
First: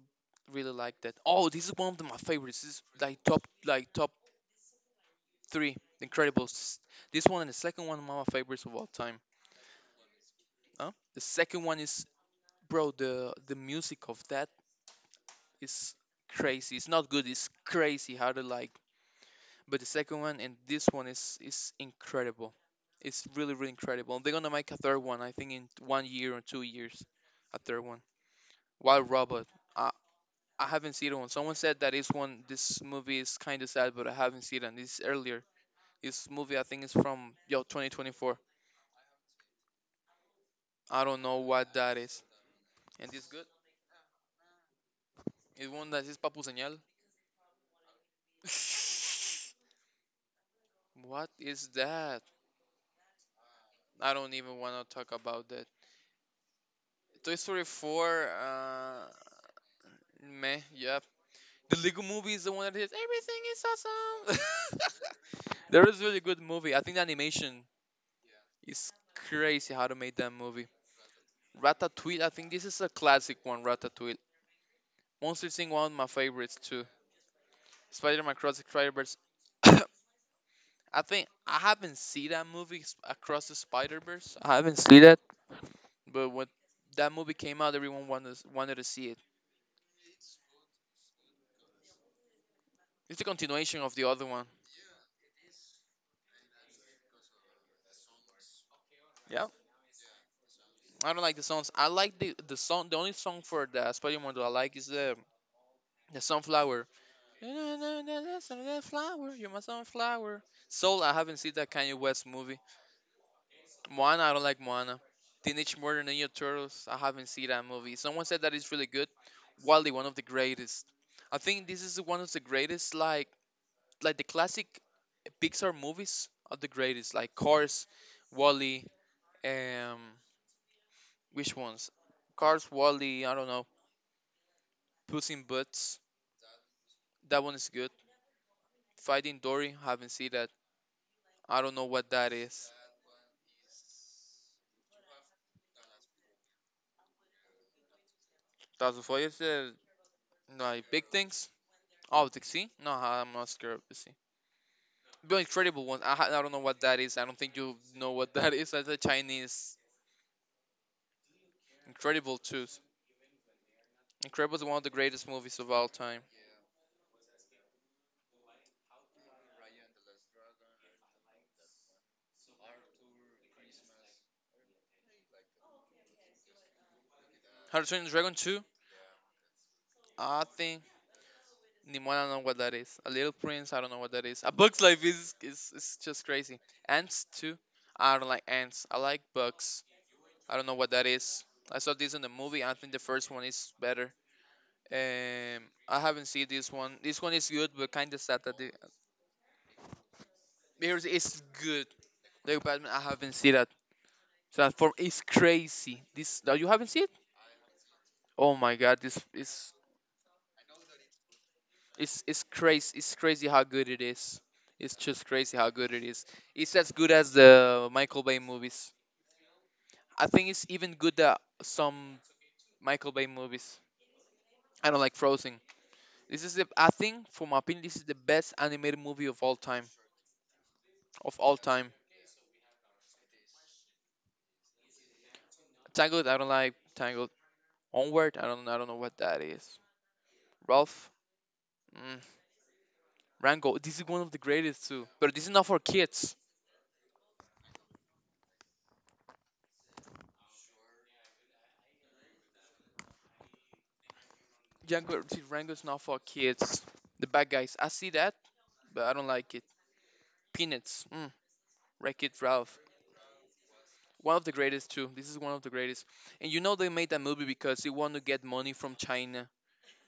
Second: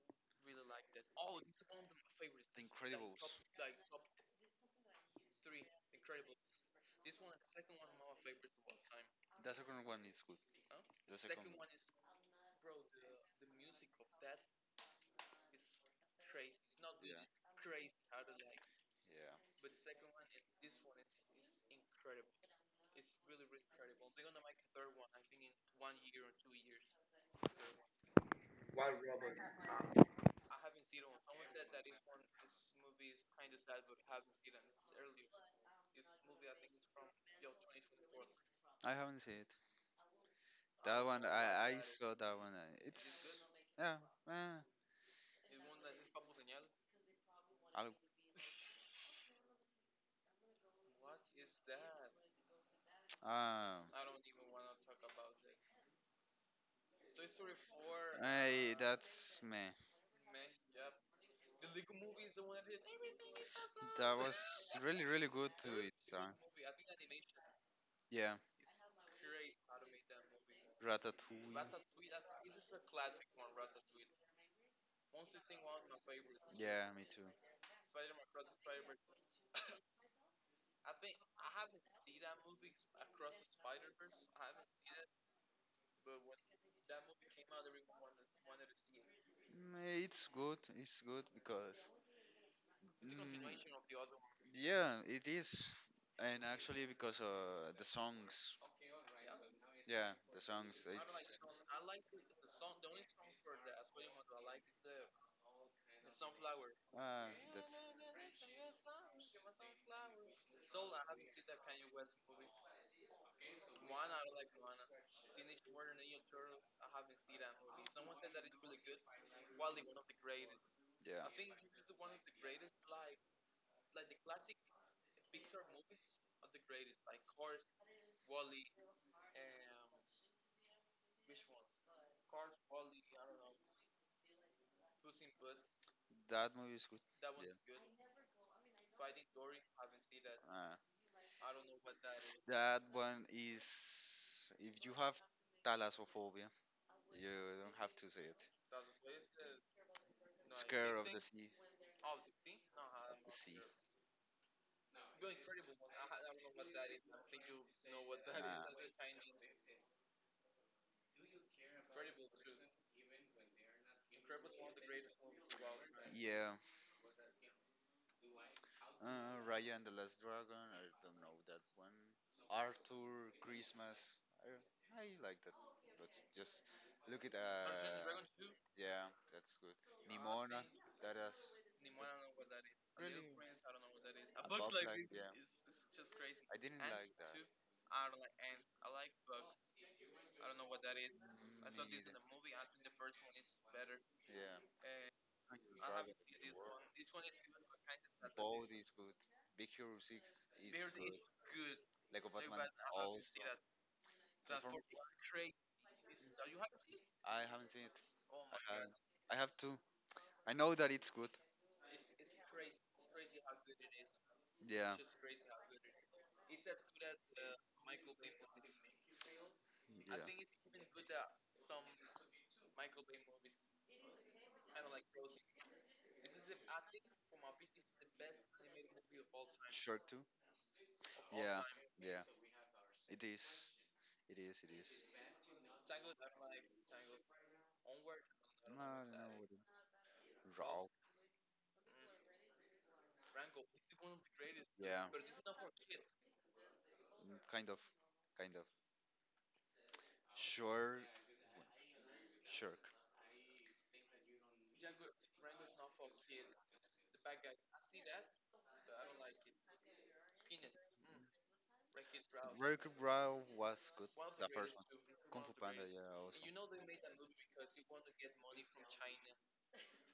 Speaker 2: really liked that. Oh, this is one of my
Speaker 1: The
Speaker 2: favorites. This is
Speaker 1: Incredibles.
Speaker 2: like top Three, The Incredibles. This one and the second one are my favorites of all time.
Speaker 1: The second one is good.
Speaker 2: Huh?
Speaker 1: The
Speaker 2: The
Speaker 1: second.
Speaker 2: second one is, bro, the music of that is crazy. It's not good. It's crazy how to like.
Speaker 1: Yeah.
Speaker 2: But the second one and this one is incredible. It's really really incredible. They're gonna make a third one. I think in 1 year or 2 years, a third one. Wild Robot. I I haven't seen it one. Someone said that this one, this movie is kind of sad, but I haven't seen it. And this is earlier. This movie I think is from yo 2024.
Speaker 1: I haven't seen it. That
Speaker 2: I
Speaker 1: one,
Speaker 2: don't know what
Speaker 1: I
Speaker 2: that
Speaker 1: saw
Speaker 2: is.
Speaker 1: that one.
Speaker 2: And this
Speaker 1: It's.
Speaker 2: good?
Speaker 1: Yeah. Eh.
Speaker 2: It one that is Papu Señal.
Speaker 1: I'll,
Speaker 2: [laughs] What is that?
Speaker 1: um,
Speaker 2: I don't even want to talk about that. Toy Story 4,
Speaker 1: Hey, that's me.
Speaker 2: meh, yep. The Lego movie is the one that is everything is
Speaker 1: That was
Speaker 2: awesome.
Speaker 1: really, really good to
Speaker 2: [laughs] There
Speaker 1: it.
Speaker 2: is
Speaker 1: So.
Speaker 2: really good movie. I think the animation
Speaker 1: Yeah.
Speaker 2: is crazy how to make that movie.
Speaker 1: Ratatouille.
Speaker 2: Ratatouille, I think this is a classic one, Ratatouille. Monster Inc. one of my favorites too.
Speaker 1: Yeah, me too.
Speaker 2: Spider-Man Cross the Spider-Verse [coughs] I think I haven't seen that movie across the Spider Verse. I haven't seen that, but when that movie came out, everyone wanted to see it.
Speaker 1: It's good. It's good because
Speaker 2: It's a
Speaker 1: Mm,
Speaker 2: continuation of the other one.
Speaker 1: yeah, it is, and actually because the songs,
Speaker 2: Yeah,
Speaker 1: yeah, the songs,
Speaker 2: I don't
Speaker 1: it's
Speaker 2: like the songs. I like the song. The only song for the Spider Man that I like is the sunflower.
Speaker 1: uh, that's
Speaker 2: [laughs] Sunflower, you're my sunflower. Soul. I haven't seen that Kanye West movie. Moana, I don't like Moana. Teenage Mutant Ninja Turtles, I haven't seen that movie. Someone said that it's really good. Wally, one of the greatest. I
Speaker 1: yeah,
Speaker 2: think this is one of the greatest, like the classic Pixar movies are the greatest, like Cars, Wally, um, which ones? Cars, Wally, I don't know. Puss in Boots,
Speaker 1: that movie is good.
Speaker 2: that one is good. Fighting Dory, haven't seen that.
Speaker 1: Uh,
Speaker 2: I don't know what that is.
Speaker 1: that one is if you have thalassophobia, you don't have to say it.
Speaker 2: Thousand Fires, like
Speaker 1: Scare of
Speaker 2: big
Speaker 1: the sea,
Speaker 2: things. Oh, the sea? No,
Speaker 1: of the
Speaker 2: I'm not
Speaker 1: sea.
Speaker 2: scared of the sea. The incredible one. I don't know what that is. I don't think you know what that is.
Speaker 1: Uh,
Speaker 2: That's a Chinese Incredible 2. Incredible is one of the greatest movies of all time.
Speaker 1: yeah, Raya and the Last Dragon. I don't know that one. Arthur Christmas. I like that. That's just look at
Speaker 2: How to
Speaker 1: Dungeons
Speaker 2: Train Your Dragon 2?
Speaker 1: yeah, that's good.
Speaker 2: I
Speaker 1: Nimona.
Speaker 2: think
Speaker 1: That is
Speaker 2: Nimona I don't
Speaker 1: that
Speaker 2: know what that is. A Little
Speaker 1: really
Speaker 2: Prince, I don't know what that is.
Speaker 1: a
Speaker 2: A
Speaker 1: book.
Speaker 2: Bug's Life
Speaker 1: Like, yeah,
Speaker 2: is just
Speaker 1: I
Speaker 2: crazy.
Speaker 1: didn't like
Speaker 2: Ants
Speaker 1: that.
Speaker 2: 2? I don't like ants. I like bugs. I don't know what that is.
Speaker 1: Mm,
Speaker 2: I saw
Speaker 1: mm,
Speaker 2: this in the movie. I think the first one is better.
Speaker 1: yeah, I
Speaker 2: Um, I haven't seen this one. This
Speaker 1: World.
Speaker 2: one is good, but kind of sad that
Speaker 1: Bold
Speaker 2: the
Speaker 1: is good. Big Hero Six is
Speaker 2: Mirrors is
Speaker 1: good.
Speaker 2: good.
Speaker 1: Lego
Speaker 2: The
Speaker 1: Batman
Speaker 2: Batman, I
Speaker 1: also.
Speaker 2: haven't seen that.
Speaker 1: Transform.
Speaker 2: Transform is crazy. This now you haven't seen it?
Speaker 1: I haven't seen it.
Speaker 2: Oh my god, this
Speaker 1: I have
Speaker 2: is
Speaker 1: to. I know that it's good.
Speaker 2: it's crazy. It's crazy how good it is.
Speaker 1: Yeah.
Speaker 2: It's just crazy how good it is. It's as good as the Michael Bay movies. I
Speaker 1: Yeah.
Speaker 2: think it's even good that some Michael Bay movies. I don't like Frozen. This is the I think for my opinion, this is the best animated movie of all time.
Speaker 1: Sure too.
Speaker 2: Of all
Speaker 1: Yeah.
Speaker 2: time.
Speaker 1: Yeah. It is. It is. It is.
Speaker 2: Tangled, I don't like Tangled. Onward, I
Speaker 1: No,
Speaker 2: don't I don't
Speaker 1: I
Speaker 2: know
Speaker 1: don't
Speaker 2: what
Speaker 1: know
Speaker 2: that
Speaker 1: what
Speaker 2: is.
Speaker 1: Raw.
Speaker 2: Ralph? Mm. Rango. This is one of the greatest
Speaker 1: Yeah.
Speaker 2: too. But this is not for kids.
Speaker 1: Mm, kind of. Kind of. Sure. Sure.
Speaker 2: Django see, Rango's not for kids. The bad guys. I see that, but I don't like it. Peanuts. Mm. Wreck It Ralph.
Speaker 1: Wreck-It Ralph was good.
Speaker 2: One
Speaker 1: The
Speaker 2: of the
Speaker 1: first one.
Speaker 2: greatest too. This
Speaker 1: Kung
Speaker 2: is
Speaker 1: Fu
Speaker 2: one of the
Speaker 1: Panda. Yeah.
Speaker 2: greatest. And
Speaker 1: I
Speaker 2: you know they made that movie because they want to get money from China,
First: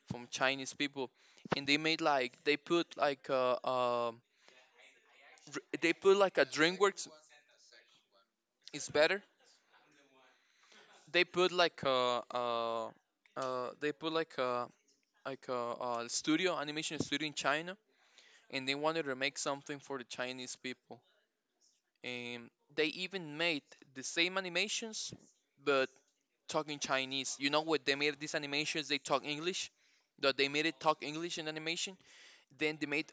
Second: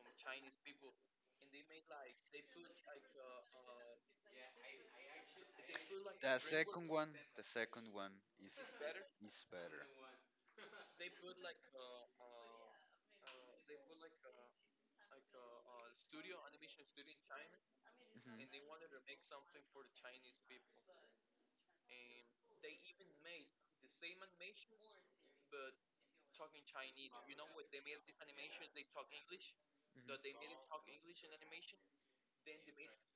Speaker 2: from Chinese people, and they made like they put
Speaker 1: The
Speaker 2: like a
Speaker 1: second
Speaker 2: DreamWorks.
Speaker 1: one, the second one is is
Speaker 2: Is better.
Speaker 1: better. Mhm.
Speaker 2: They put like uh they put like a a studio animation studio in China
Speaker 1: Mhm. I don't like
Speaker 2: and they wanted
Speaker 1: the
Speaker 2: to make something for the Chinese people. And they even made the same animations but talking Chinese. You know what? They made these animations, they talk English. That they made it talk English in animation. Then they made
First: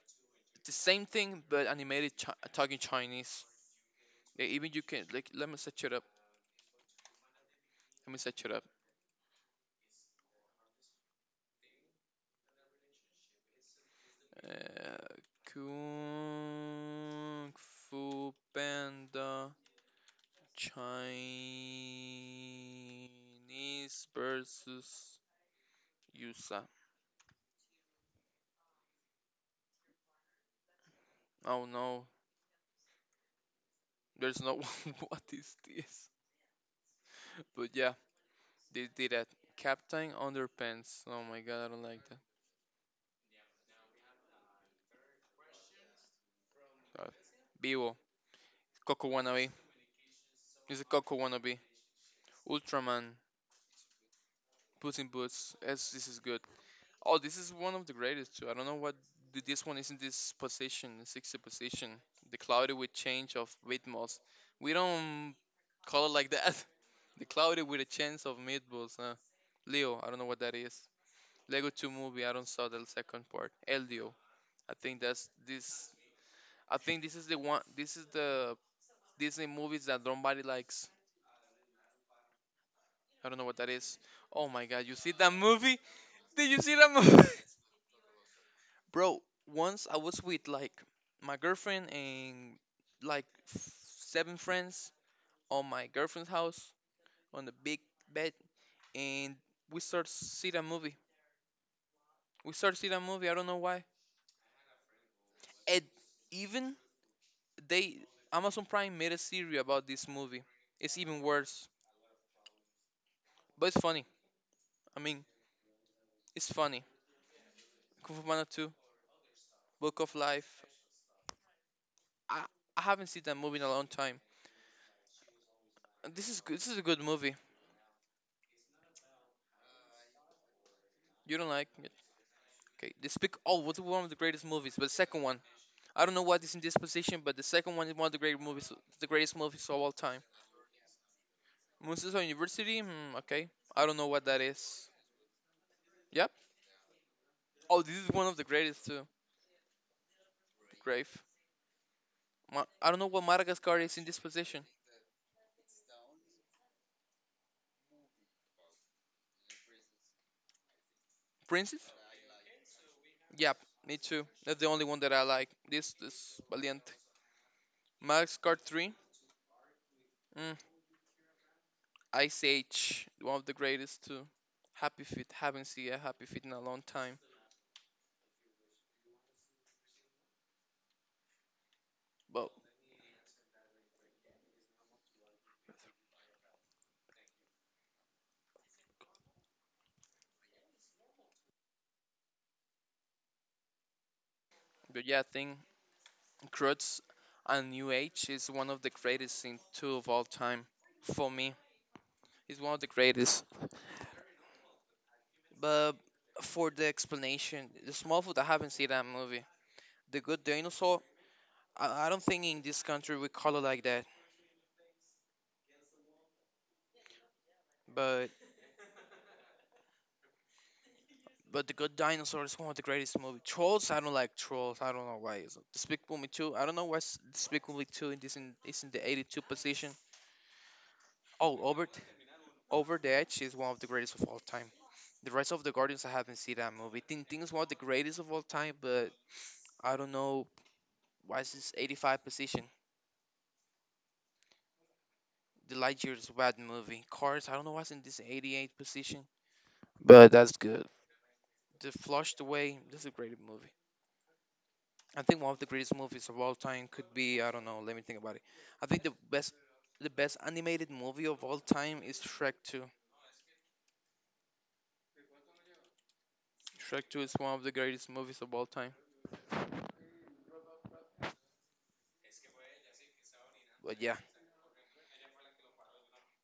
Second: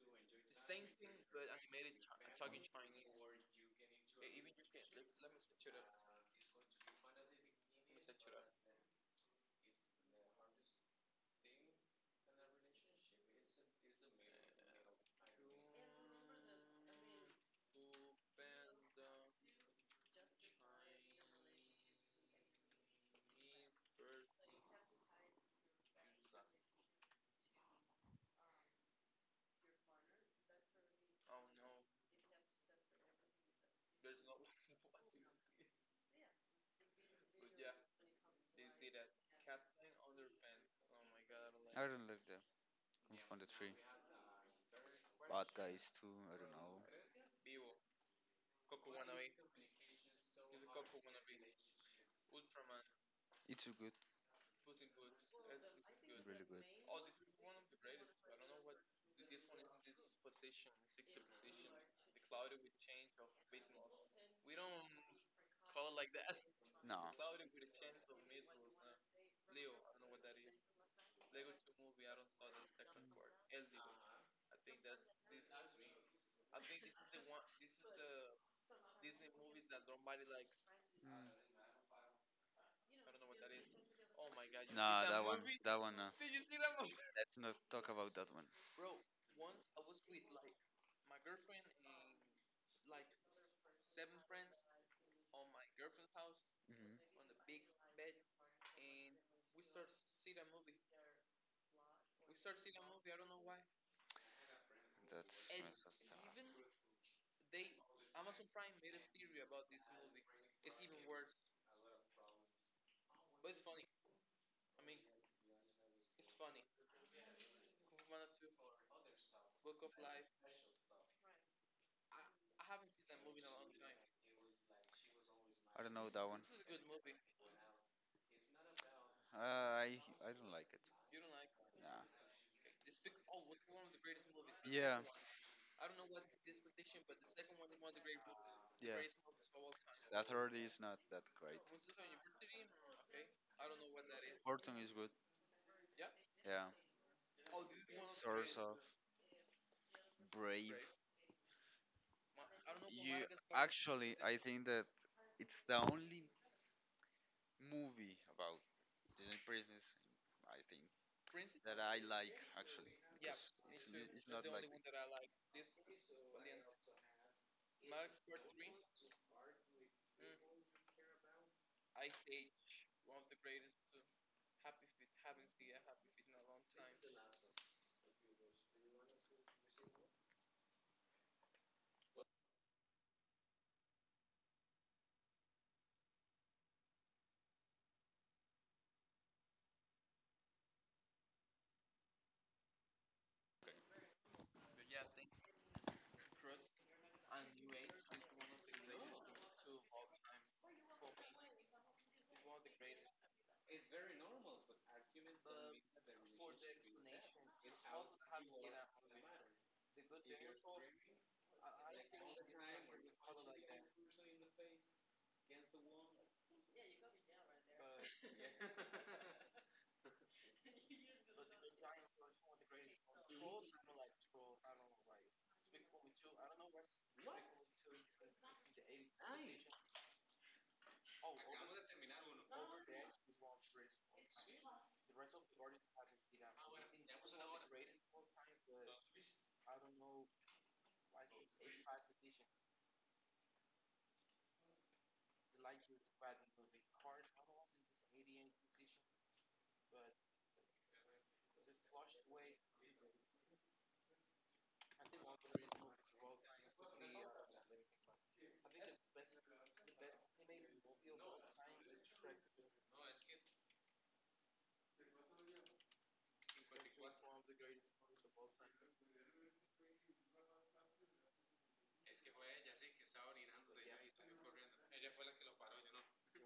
Speaker 2: the same thing but animated talking Chinese. Yeah, even you can like let me set it up. Let me set it up. Uh, Kung Fu Panda Chinese versus Yusa. Oh no, there's no [laughs] one. What is this? But yeah, they did that. Captain Underpants. Oh my god, I don't like that.
Speaker 1: Kung Fu Panda 3. Bad Guys too. I don't know.
Speaker 2: God. Vivo. Coco Wannabe. It's a Coco Wannabe. Ultraman.
Speaker 1: It's too good. Really
Speaker 2: Puss in Boots. Yes, this is good.
Speaker 1: good.
Speaker 2: Oh, this is one of the greatest too. I don't know what this one is in this position, the 60 position. The cloudy with change of meatballs. We don't call it like that. [laughs]
Speaker 1: No.
Speaker 2: The cloudy
Speaker 1: Mm.
Speaker 2: with a chance of meatballs, huh? Leo, I don't know what that is. Lego 2 movie. I don't saw the second part. Eldio. I think that's this. I think this is the one. This is the Disney movies that nobody likes. I don't know what that is. Oh my god! You
Speaker 1: Nah,
Speaker 2: see
Speaker 1: that
Speaker 2: that
Speaker 1: one.
Speaker 2: movie?
Speaker 1: That one. No.
Speaker 2: Did you see that movie?
Speaker 1: Let's not talk about that one.
Speaker 2: [laughs] Bro, once I was with like my girlfriend and like f- seven friends on my girlfriend's house on the big bed,
Speaker 1: Mhm.
Speaker 2: and we start see that movie. We start see that movie. I don't know why.
Speaker 1: That's
Speaker 2: It
Speaker 1: tough.
Speaker 2: even They Amazon Prime made a series about this movie. It's even worse, but it's funny. I mean, it's funny. Kung Fu Panda 2, Book of Life. I, I haven't seen that movie in a long time.
Speaker 1: I don't know
Speaker 2: And
Speaker 1: that one.
Speaker 2: This is a good movie.
Speaker 1: I don't like it.
Speaker 2: You don't like it?
Speaker 1: Nah.
Speaker 2: Okay. They speak. Oh, what's one of the greatest movies? But the
Speaker 1: Yeah,
Speaker 2: second one, I don't know what is in this position, but the second one is one of the great movies,
Speaker 1: yeah.
Speaker 2: the greatest movies of all
Speaker 1: The
Speaker 2: time.
Speaker 1: authority is not that great.
Speaker 2: Museo University. Hmm, okay. I don't know what that
Speaker 1: Fortune
Speaker 2: is.
Speaker 1: is good.
Speaker 2: Yep.
Speaker 1: Yeah.
Speaker 2: Oh, this is one of the
Speaker 1: Source of
Speaker 2: greatest too.
Speaker 1: Brave.
Speaker 2: Grave. I don't know
Speaker 1: You
Speaker 2: what Madagascar is in
Speaker 1: Actually,
Speaker 2: this
Speaker 1: I
Speaker 2: position.
Speaker 1: think that it's the only movie about Disney Princess, I think that
Speaker 2: Princess?
Speaker 1: I like actually because
Speaker 2: Yep,
Speaker 1: it's
Speaker 2: me too.
Speaker 1: it's not
Speaker 2: That's the only one that I
Speaker 1: like
Speaker 2: like. This is Valiente. Max Card 3. Mm, Ice Age. One of the greatest too. Happy Feet. Haven't seen a Happy Feet in a long time. But, but yeah, I think Crutch and New Age is one of the greatest in two of all time. For me, it's one of the greatest. But for the explanation, the small food, I haven't seen that movie. The Good Dinosaur, I don't think in this country we call it like that. But But the Good Dinosaur is one of the greatest movies. Trolls, I don't like Trolls. I don't know why. It's Despicable Me Two. I don't know why Despicable Me Two is in the 82 position. Oh, Over the Edge is one of the greatest of all time. The rest of the Guardians, I haven't seen that movie. Tintin is one of the greatest of all time, but I don't know why it's this 85 position. The Lightyear is a bad movie. Cars, I don't know why it's in this 88 position, but that's good. The Flushed Away, this is a great movie. I think one of the greatest movies of all time could be I don't know. Let me think about it. I think the best animated movie of all time is Shrek 2. Shrek 2 is one of the greatest movies of all time. But yeah,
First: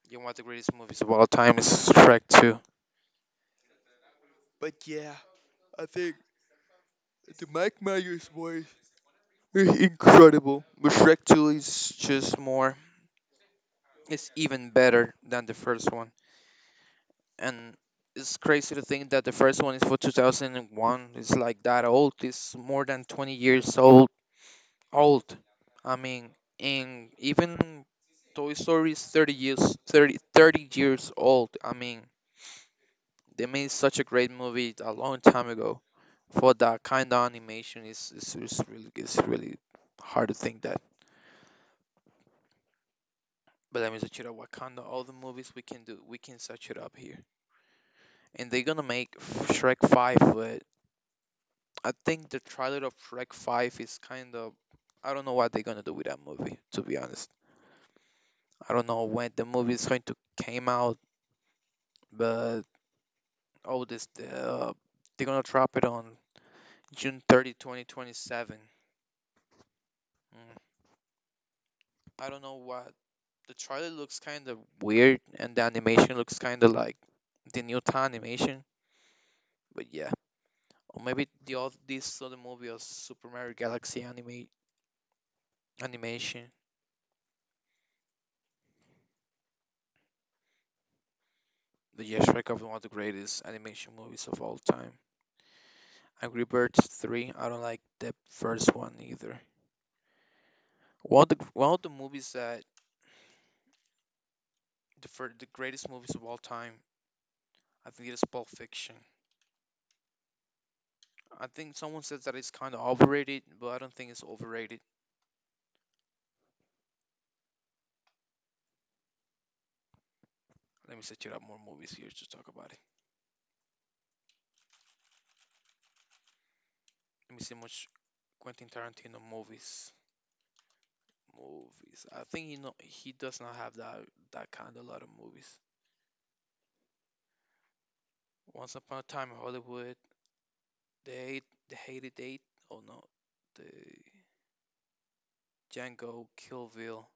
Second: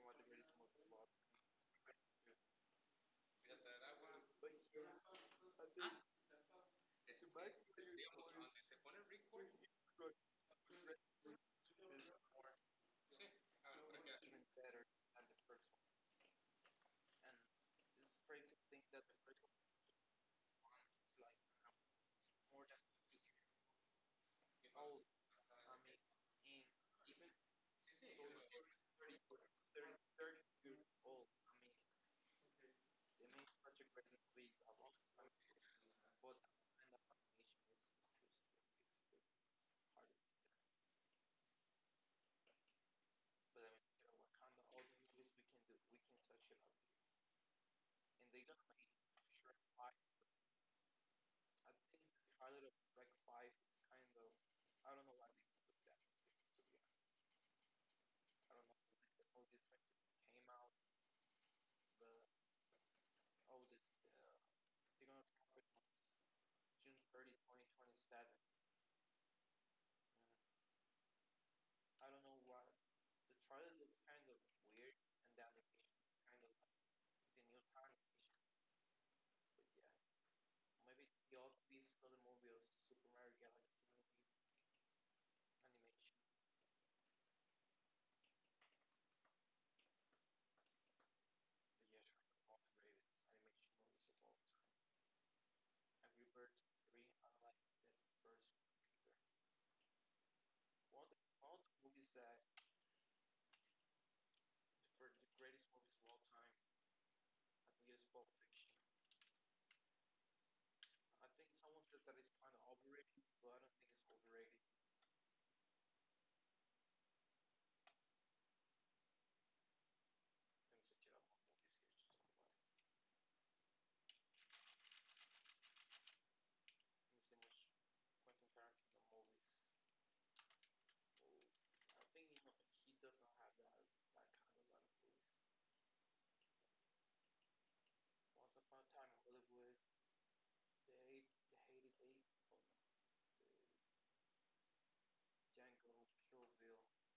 Speaker 2: you want the greatest movies of all time is Shrek 2. But yeah, I think the Mike Myers voice is incredible. But Shrek 2 is just more, it's even better than the first one. And it's crazy to think that the first one is for 2001. It's like that old. It's more than 20 years old. I mean, and even Toy Story is 30 years 30 30 years old. I mean, they made such a great movie a long time ago. For that kind of animation, is really it's really hard to think that. But let me search it up. Wakanda, all the movies we can do, we can search it up here. And they're gonna make Shrek 5, but I think the trailer of Shrek 5 is kind of I don't know what they're gonna do with that movie, to be honest. I don't know when the movie is going to came out. But oh, this they're gonna drop it on June 30, 2027. Mm. I don't know what the trailer looks kind of weird, and the animation looks kind of like the Newton animation. But yeah, or maybe this other movie of Super Mario Galaxy anime animation. But yeah, Shrek is one of the greatest animation movies of all time. Angry Birds 3. I don't like the first one either. One of the movies that the greatest movies of all time. I think it is Pulp Fiction. I think someone says that it's kind of overrated, but I don't think it's overrated. Let me set you up more movies here to talk about it. Let me see much Quentin Tarantino movies. Movies. I think he know he does not have that kind of lot of movies. Once Upon a Time in Hollywood, The Hate, The Hated Eight. Oh no, the Django, Kill Bill.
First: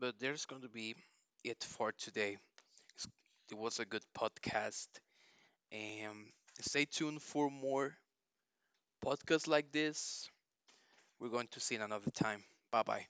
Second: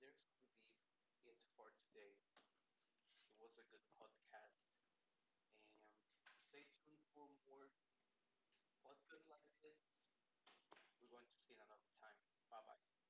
Speaker 2: But there's going to be it for today. It's- It was a good podcast, and stay tuned for more podcasts like this. We're going to see in another time. Bye bye.